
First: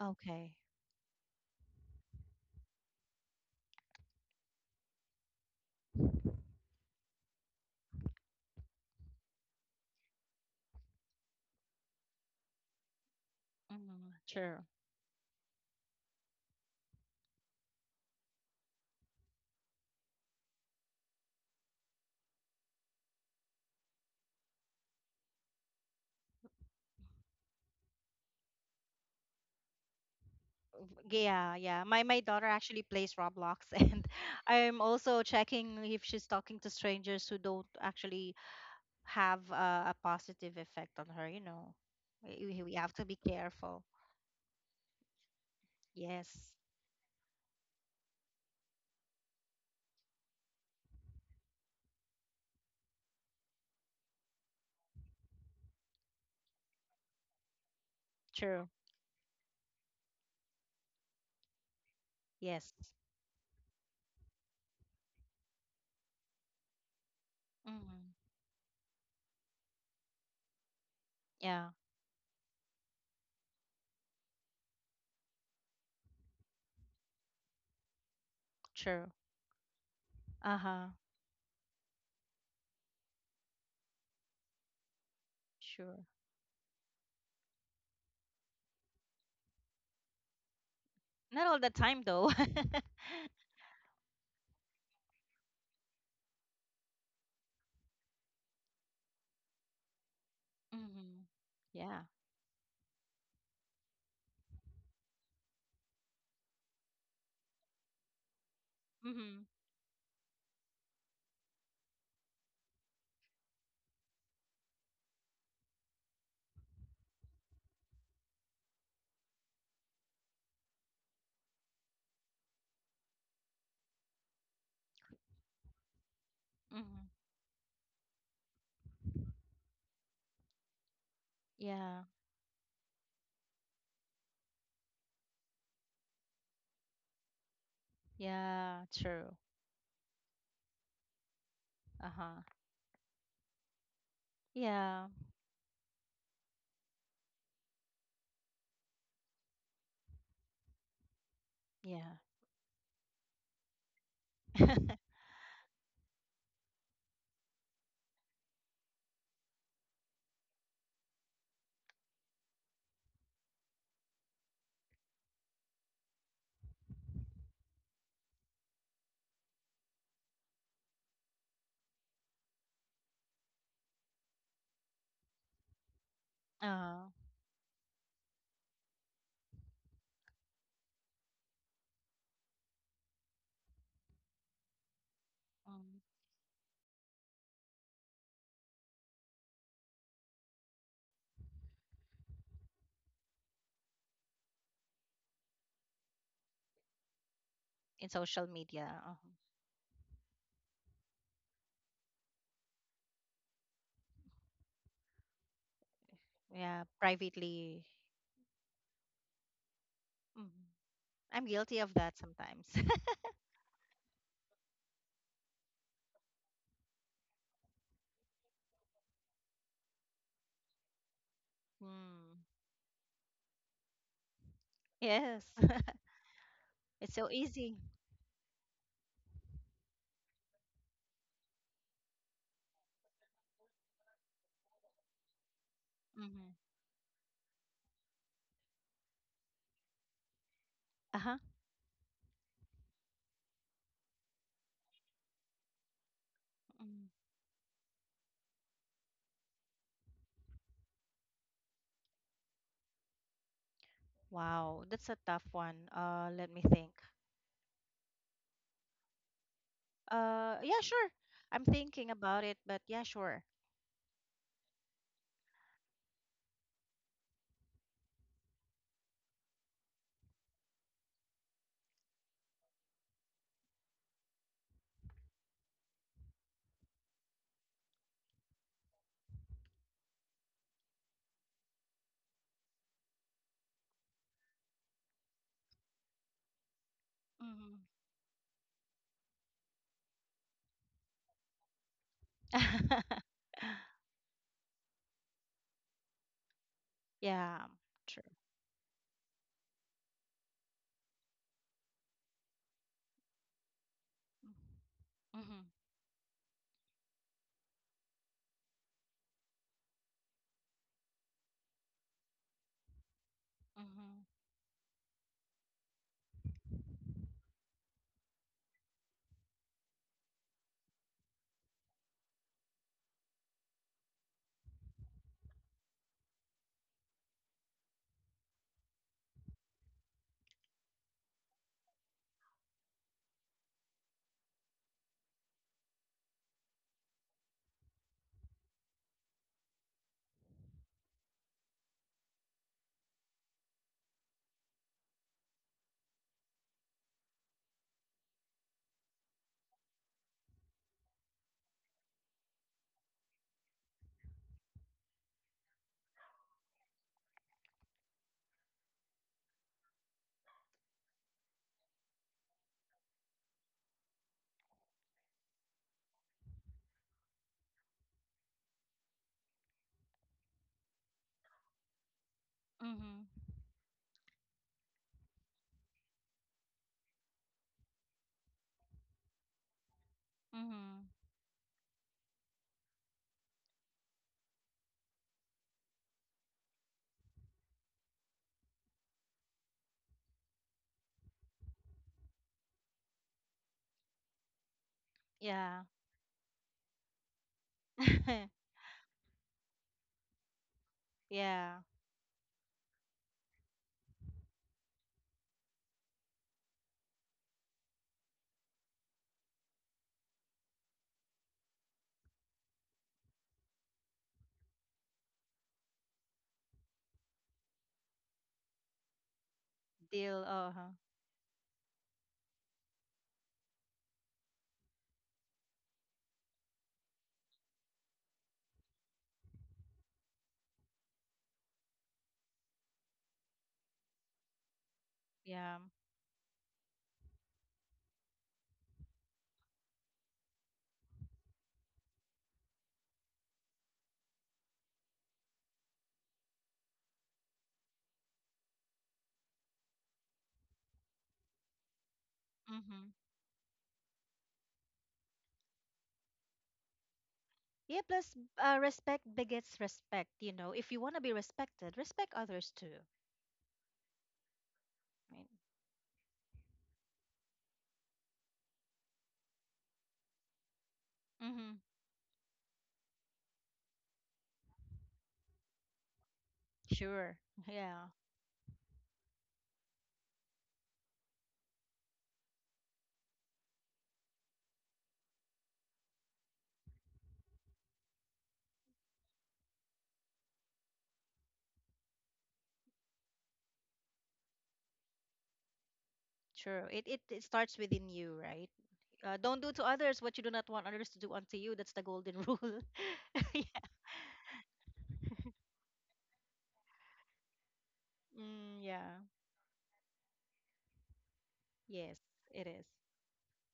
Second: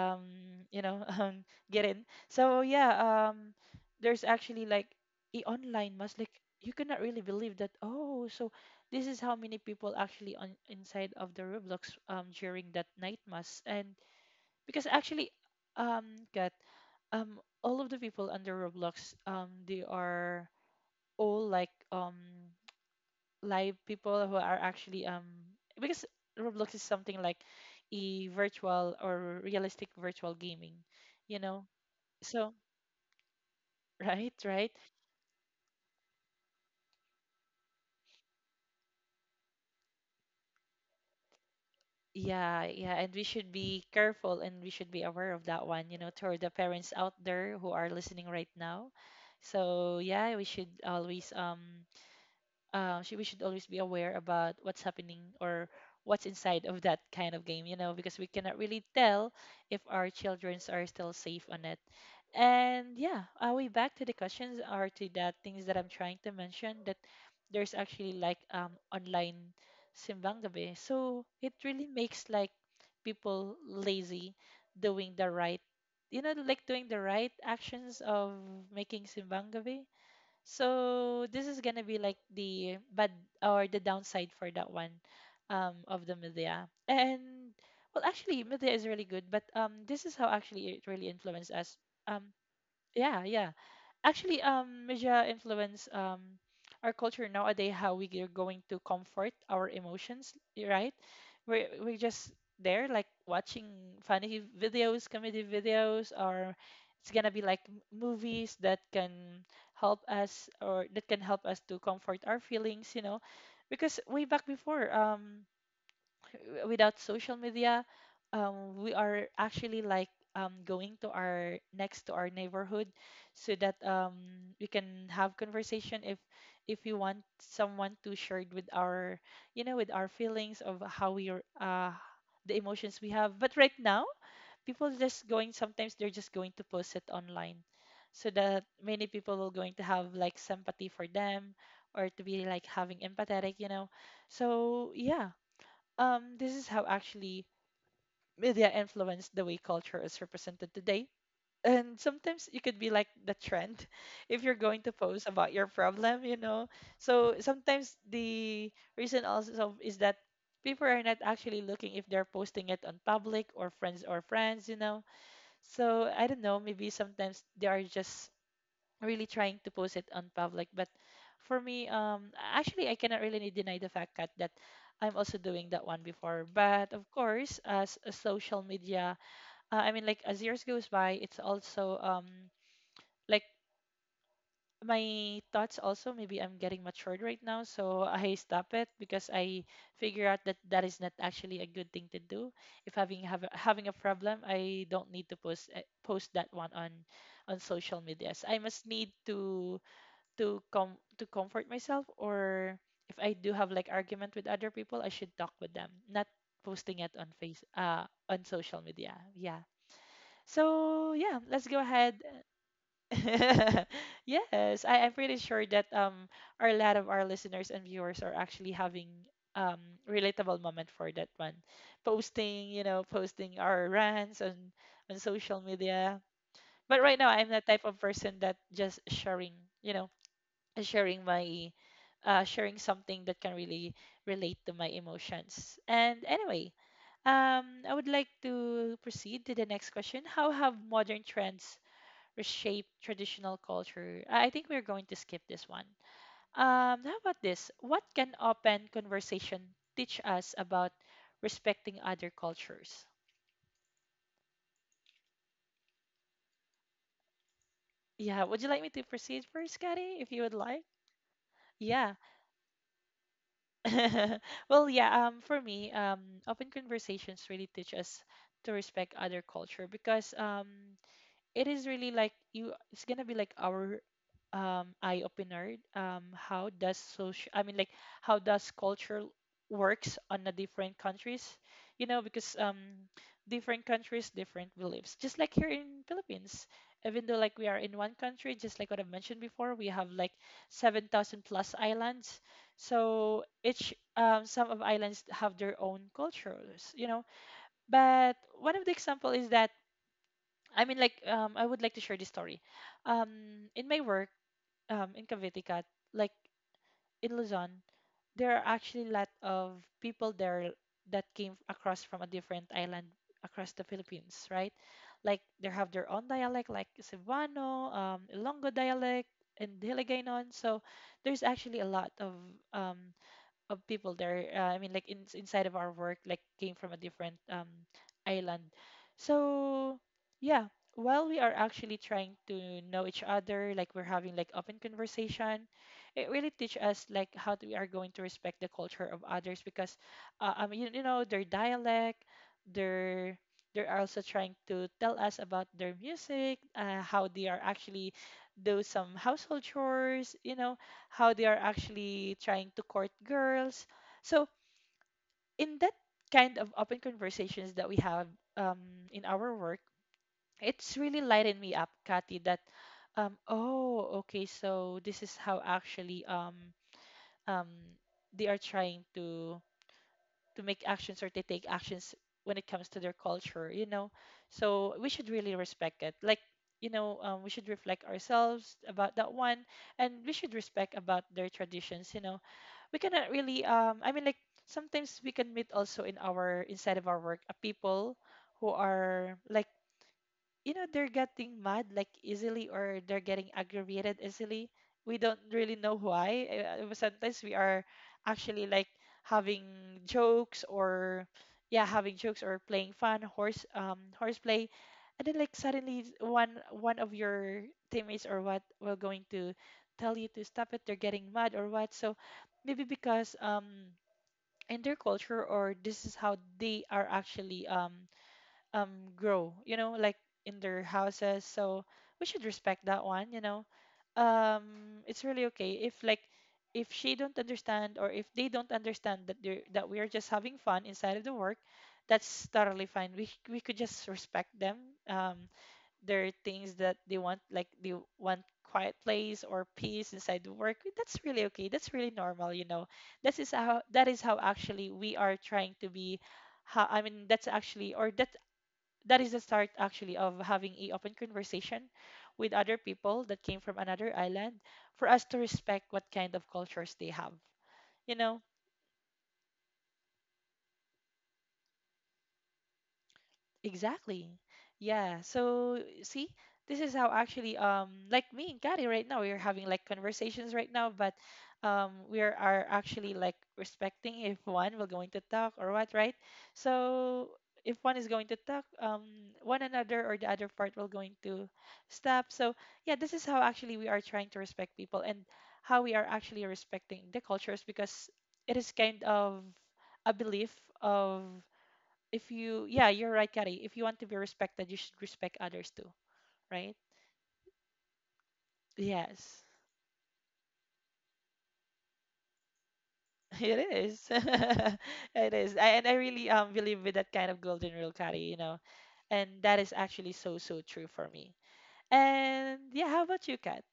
Okay. you know, get in. So yeah, there's actually like a online mass. Like, you cannot really believe that. Oh, so this is how many people actually on inside of the Roblox during that night mass. And Mhm. Sure. because actually got all of the people under roblox, um, they are all like, um, live people who are actually um, because roblox is something like a virtual or realistic virtual gaming, you Yeah, know, yeah. My daughter so, actually plays Roblox and right, right. I'm also checking if she's talking to strangers who don't actually have a positive effect on her. We, we Yeah, we have yeah, to and be we should careful. be careful and we should be aware of that one, you know, to the Yes, parents out there who are listening right now. So yeah, we should always, um, we should always be aware about what's happening, or what's inside of that kind of game, you know, because we cannot true. really tell if our childrens are still safe on it. Yes. And yeah, are we back to the questions or to the things that I'm trying to mention that there's actually Mm-hmm. like, um, online simbang gabi. So it Yeah, really makes like people lazy doing the right, you know, like doing the right actions of making true. simbang gabi. Uh-huh. So this is gonna be like the bad or the downside for that one, Sure. of the media. And well, actually, media is really good, but this is how actually it really Not influenced all the us. time Um, though. yeah, yeah. Actually, media influence our culture nowadays, how we are going to comfort our emotions, right? Mm-hmm. We're Yeah. just there like watching funny videos, comedy videos, or it's gonna be like movies that Mm-hmm. can help us, or that can help us to comfort our feelings, you know, because way back before, without social media, we are actually like, going to our next to our neighborhood so that, we can have conversation, if we Mm-hmm. want someone to share with our, you know, with our feelings of how we are, Yeah. the emotions we have. But right now, people just going, sometimes they're just going to post it online so that Yeah, many true. people will going to have like sympathy for them, or to Uh-huh. be like having empathetic, you know. So Yeah. yeah, this is how actually media influenced the way culture is represented today. And Yeah. sometimes you could be like the trend if you're going to post about your problem, you know. So sometimes the reason also so is that people are not actually looking if they're posting it on public or friends, you know. So I don't know, maybe sometimes they are just really trying to post it on public. But for me, actually, I cannot really deny the fact that, that I'm also doing that one before. But uh, of course, as, a social media, I mean, like as years goes by, it's also like my thoughts um, also, maybe I'm getting matured right now, so I stop it because I figure out that that is not actually a good thing to do. If having have, having a problem, I don't need to post post that one on social in medias. social I must media. need Uh-huh. To com to comfort myself, or if I do have like argument with other people, I should talk with them, not Yeah, posting it on face privately. On social media. Yeah. Hmm. So yeah, I'm let's go guilty of that ahead. sometimes. Yes, I'm pretty sure that our lot of our listeners and viewers are actually having, um, relatable moment for that one. Mm. Posting, you know, posting our rants on Yes. social media. But It's right now so I'm the easy. type of person that just sharing, you know, sharing my, sharing something that can really relate to my emotions. And Mm-hmm. anyway, I would like to proceed to the next question. How have modern Uh-huh. trends reshaped traditional culture? I think we're going to skip this one. Mm. How about this? What can open conversation teach us about respecting other cultures? Wow, that's a tough one. Let me think. Yeah, would you like me to proceed first, Kari, if you would Yeah, like? sure. I'm thinking Yeah. about it, but yeah, sure. well, yeah, for me, open conversations really teach us to respect other culture, because it is really like, you, it's gonna be like our eye opener, um, how does social I mean like how does culture works on the different countries, you know, because, um, different countries different beliefs, just like here in philippines, even though like we are Hmm. in one country, just like what I mentioned before, we have like 7,000 plus islands, so each, um, some of islands have their own cultures, you know, Yeah, true. but one of the example is that, I mean, like, I would like to share this story. In my work, in Cavite, Mm-hmm. Cat, like in Luzon, there are actually a lot of people there that came across from a different island across the Mm-hmm. Philippines, right? Like, they have their own dialect, like Cebuano, Ilonggo dialect, and Hiligaynon. So, there's actually a lot of, um, of people there. Like in, inside of our work, like came from a different island. So yeah, while we are actually trying to know each other, like we're having like open conversation, it really teach us like how we are going to respect the culture of others because, you, you know, their dialect, their they're also trying to tell us about their music, how they are actually do some household chores, you know, how they are actually trying to court girls. So in that kind of open conversations that we have, um, in our work, it's really lightened me up, Kathy, that oh, okay, so this is how actually um, they are trying to make actions or to take actions when it comes to their Mm-hmm. culture, you know. So we should really respect it. Like, you know, we should reflect ourselves about that one, and we should respect Mm-hmm. about their traditions, you know. We cannot really I mean like sometimes we can meet also in our inside of our work, people who are like, you know, they're getting mad like easily or they're getting aggravated easily. We don't really Yeah. know why. Sometimes we are actually like having jokes or Yeah. yeah having jokes or playing fun horse horseplay, and then like suddenly one of your teammates or what will going to tell you to stop it. They're getting mad or what. So maybe because in their culture, or this is how they are actually um grow, you know, like Deal. in their Uh-huh. houses. So we should respect that one, you know. um it's really okay if like if she don't understand or if they don't understand that they that we are just having fun inside of the work. That's totally fine. We could just respect them. um Yeah. there are things that they want, like they want quiet place or peace inside the work. That's really okay. That's really normal, you know. That is how actually we are trying to be, how I mean that's actually or that that is the start actually of having a open conversation with other Mm-hmm. people that came from another island, for us to respect what kind of cultures they have, Yeah, you plus know. Respect begets respect. If you want to be respected, respect others too. Exactly. Yeah. Right? So see, this is how actually, like me and Kari right now, we're having like conversations right now, but Mm-hmm. We are actually like respecting if one will going to talk or what, right? So Sure. if one Yeah. is going to talk, one another or the other part will going to stop. So yeah, this is how actually we are trying to respect people and how we are actually respecting the cultures, because it is kind of a belief of, if you, yeah, you're right Kari. If you want to be respected, you should respect others too, right? True. It starts within you, right? Yes. Don't do to others what you do not want others to do unto you. That's the golden rule. It Yeah. is. It is. I really believe with that kind of golden rule, Kari, you know, Mm, yeah. and that is actually so so true for me. Yes, And it is. yeah, how about you, Kat?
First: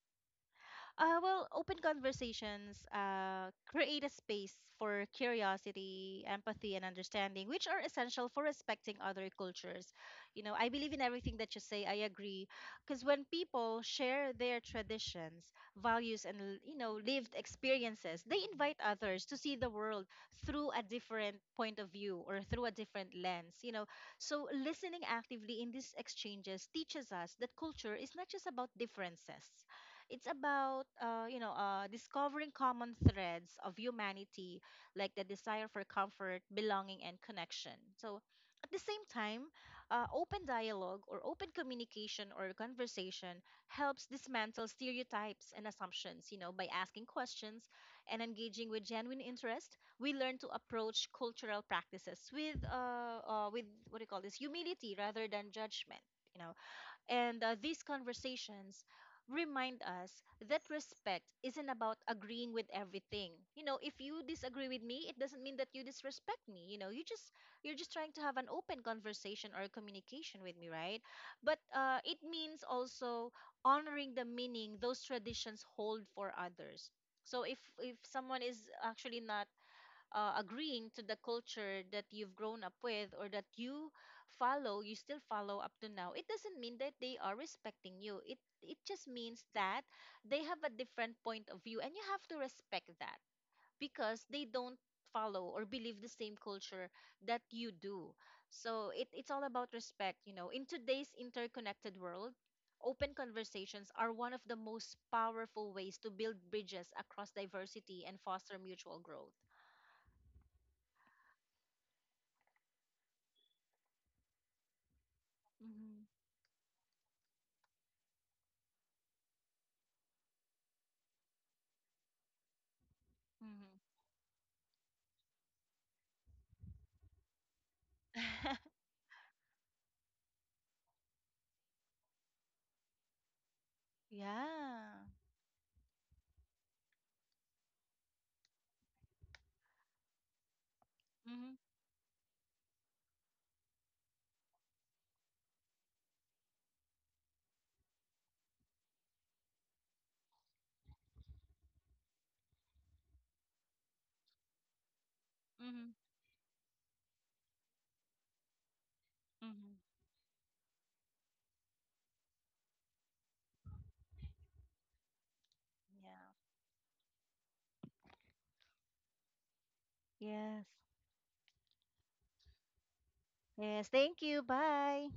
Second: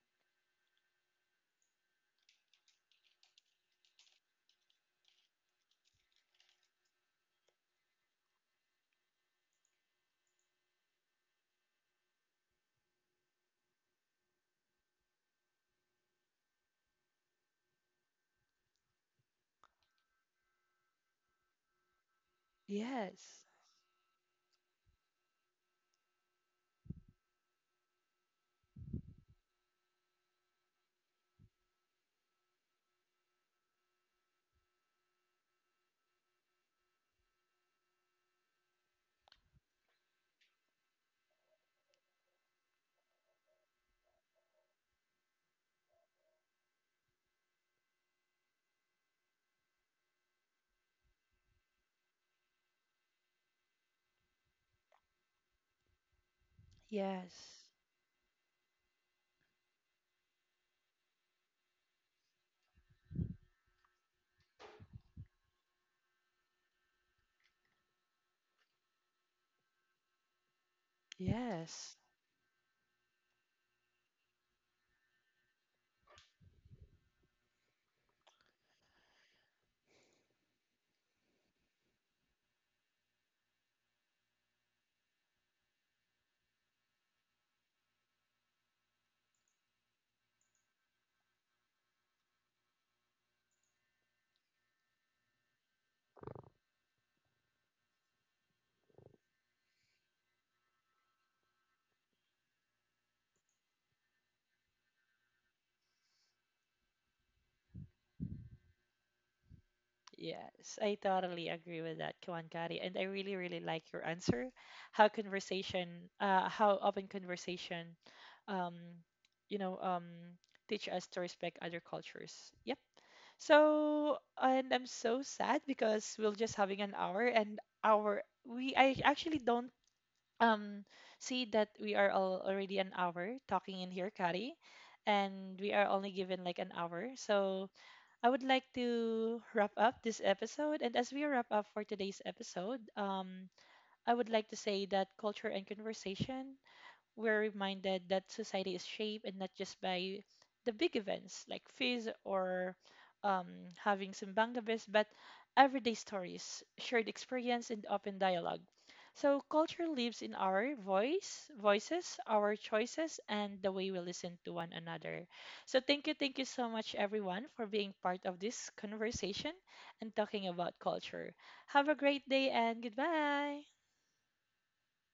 Well, open conversations create a space for curiosity, empathy, and understanding, which are essential for respecting other cultures. I believe in everything that you say. I agree, because when people share their traditions, values, and lived experiences, they invite others to see the world through a different point of view or through a different Yes. lens. So listening actively in these exchanges teaches us that culture is not just about differences, it's about discovering common threads of humanity, like the desire for comfort, belonging, and connection. So at the same time, open dialogue or open communication or conversation helps dismantle stereotypes and assumptions. By asking questions and engaging with genuine interest, we learn to approach cultural practices with, with what do you call this, humility rather than judgment. You know and Yes. these conversations remind us that respect isn't about agreeing with everything. If you disagree with me, it doesn't mean that you disrespect me. You're just trying to have an open conversation or communication with me, right? But Yes. it means also honoring the meaning those traditions hold for others. So if someone is actually not agreeing to the culture that you've grown up with or that you follow, you still follow up to now, it doesn't mean that they are respecting you. It just means that they have a different point of view and you have to respect that because they don't follow or believe the same culture that you do. So it's all about respect. In today's interconnected world, open conversations are one of the most powerful ways to build bridges across diversity and foster mutual growth. Yes, I totally agree with that, Kwan Kari, and I really, really like your answer. How conversation, how open conversation, um, you know, um, teach us to respect other cultures. Yep. Mhm. So, and I'm so sad because we're just having an hour, and our we I actually don't um see that we are all already an hour talking in here, Kari, Yeah. and we are only given like an hour. So I would like to wrap up this episode. And as we wrap Mhm. up for today's episode, I would like to say that culture and conversation, we're reminded that society is shaped and not just by the big events like fizz or, um, having some bangabis, but Mhm. everyday stories, shared experience, and open dialogue. So Mhm. culture lives in our voices, our choices, and the way we listen to one another. So thank you Yeah. so much, everyone, for being part of this conversation and talking Yes. about culture. Have a great day and goodbye. Yes. Thank you. Bye.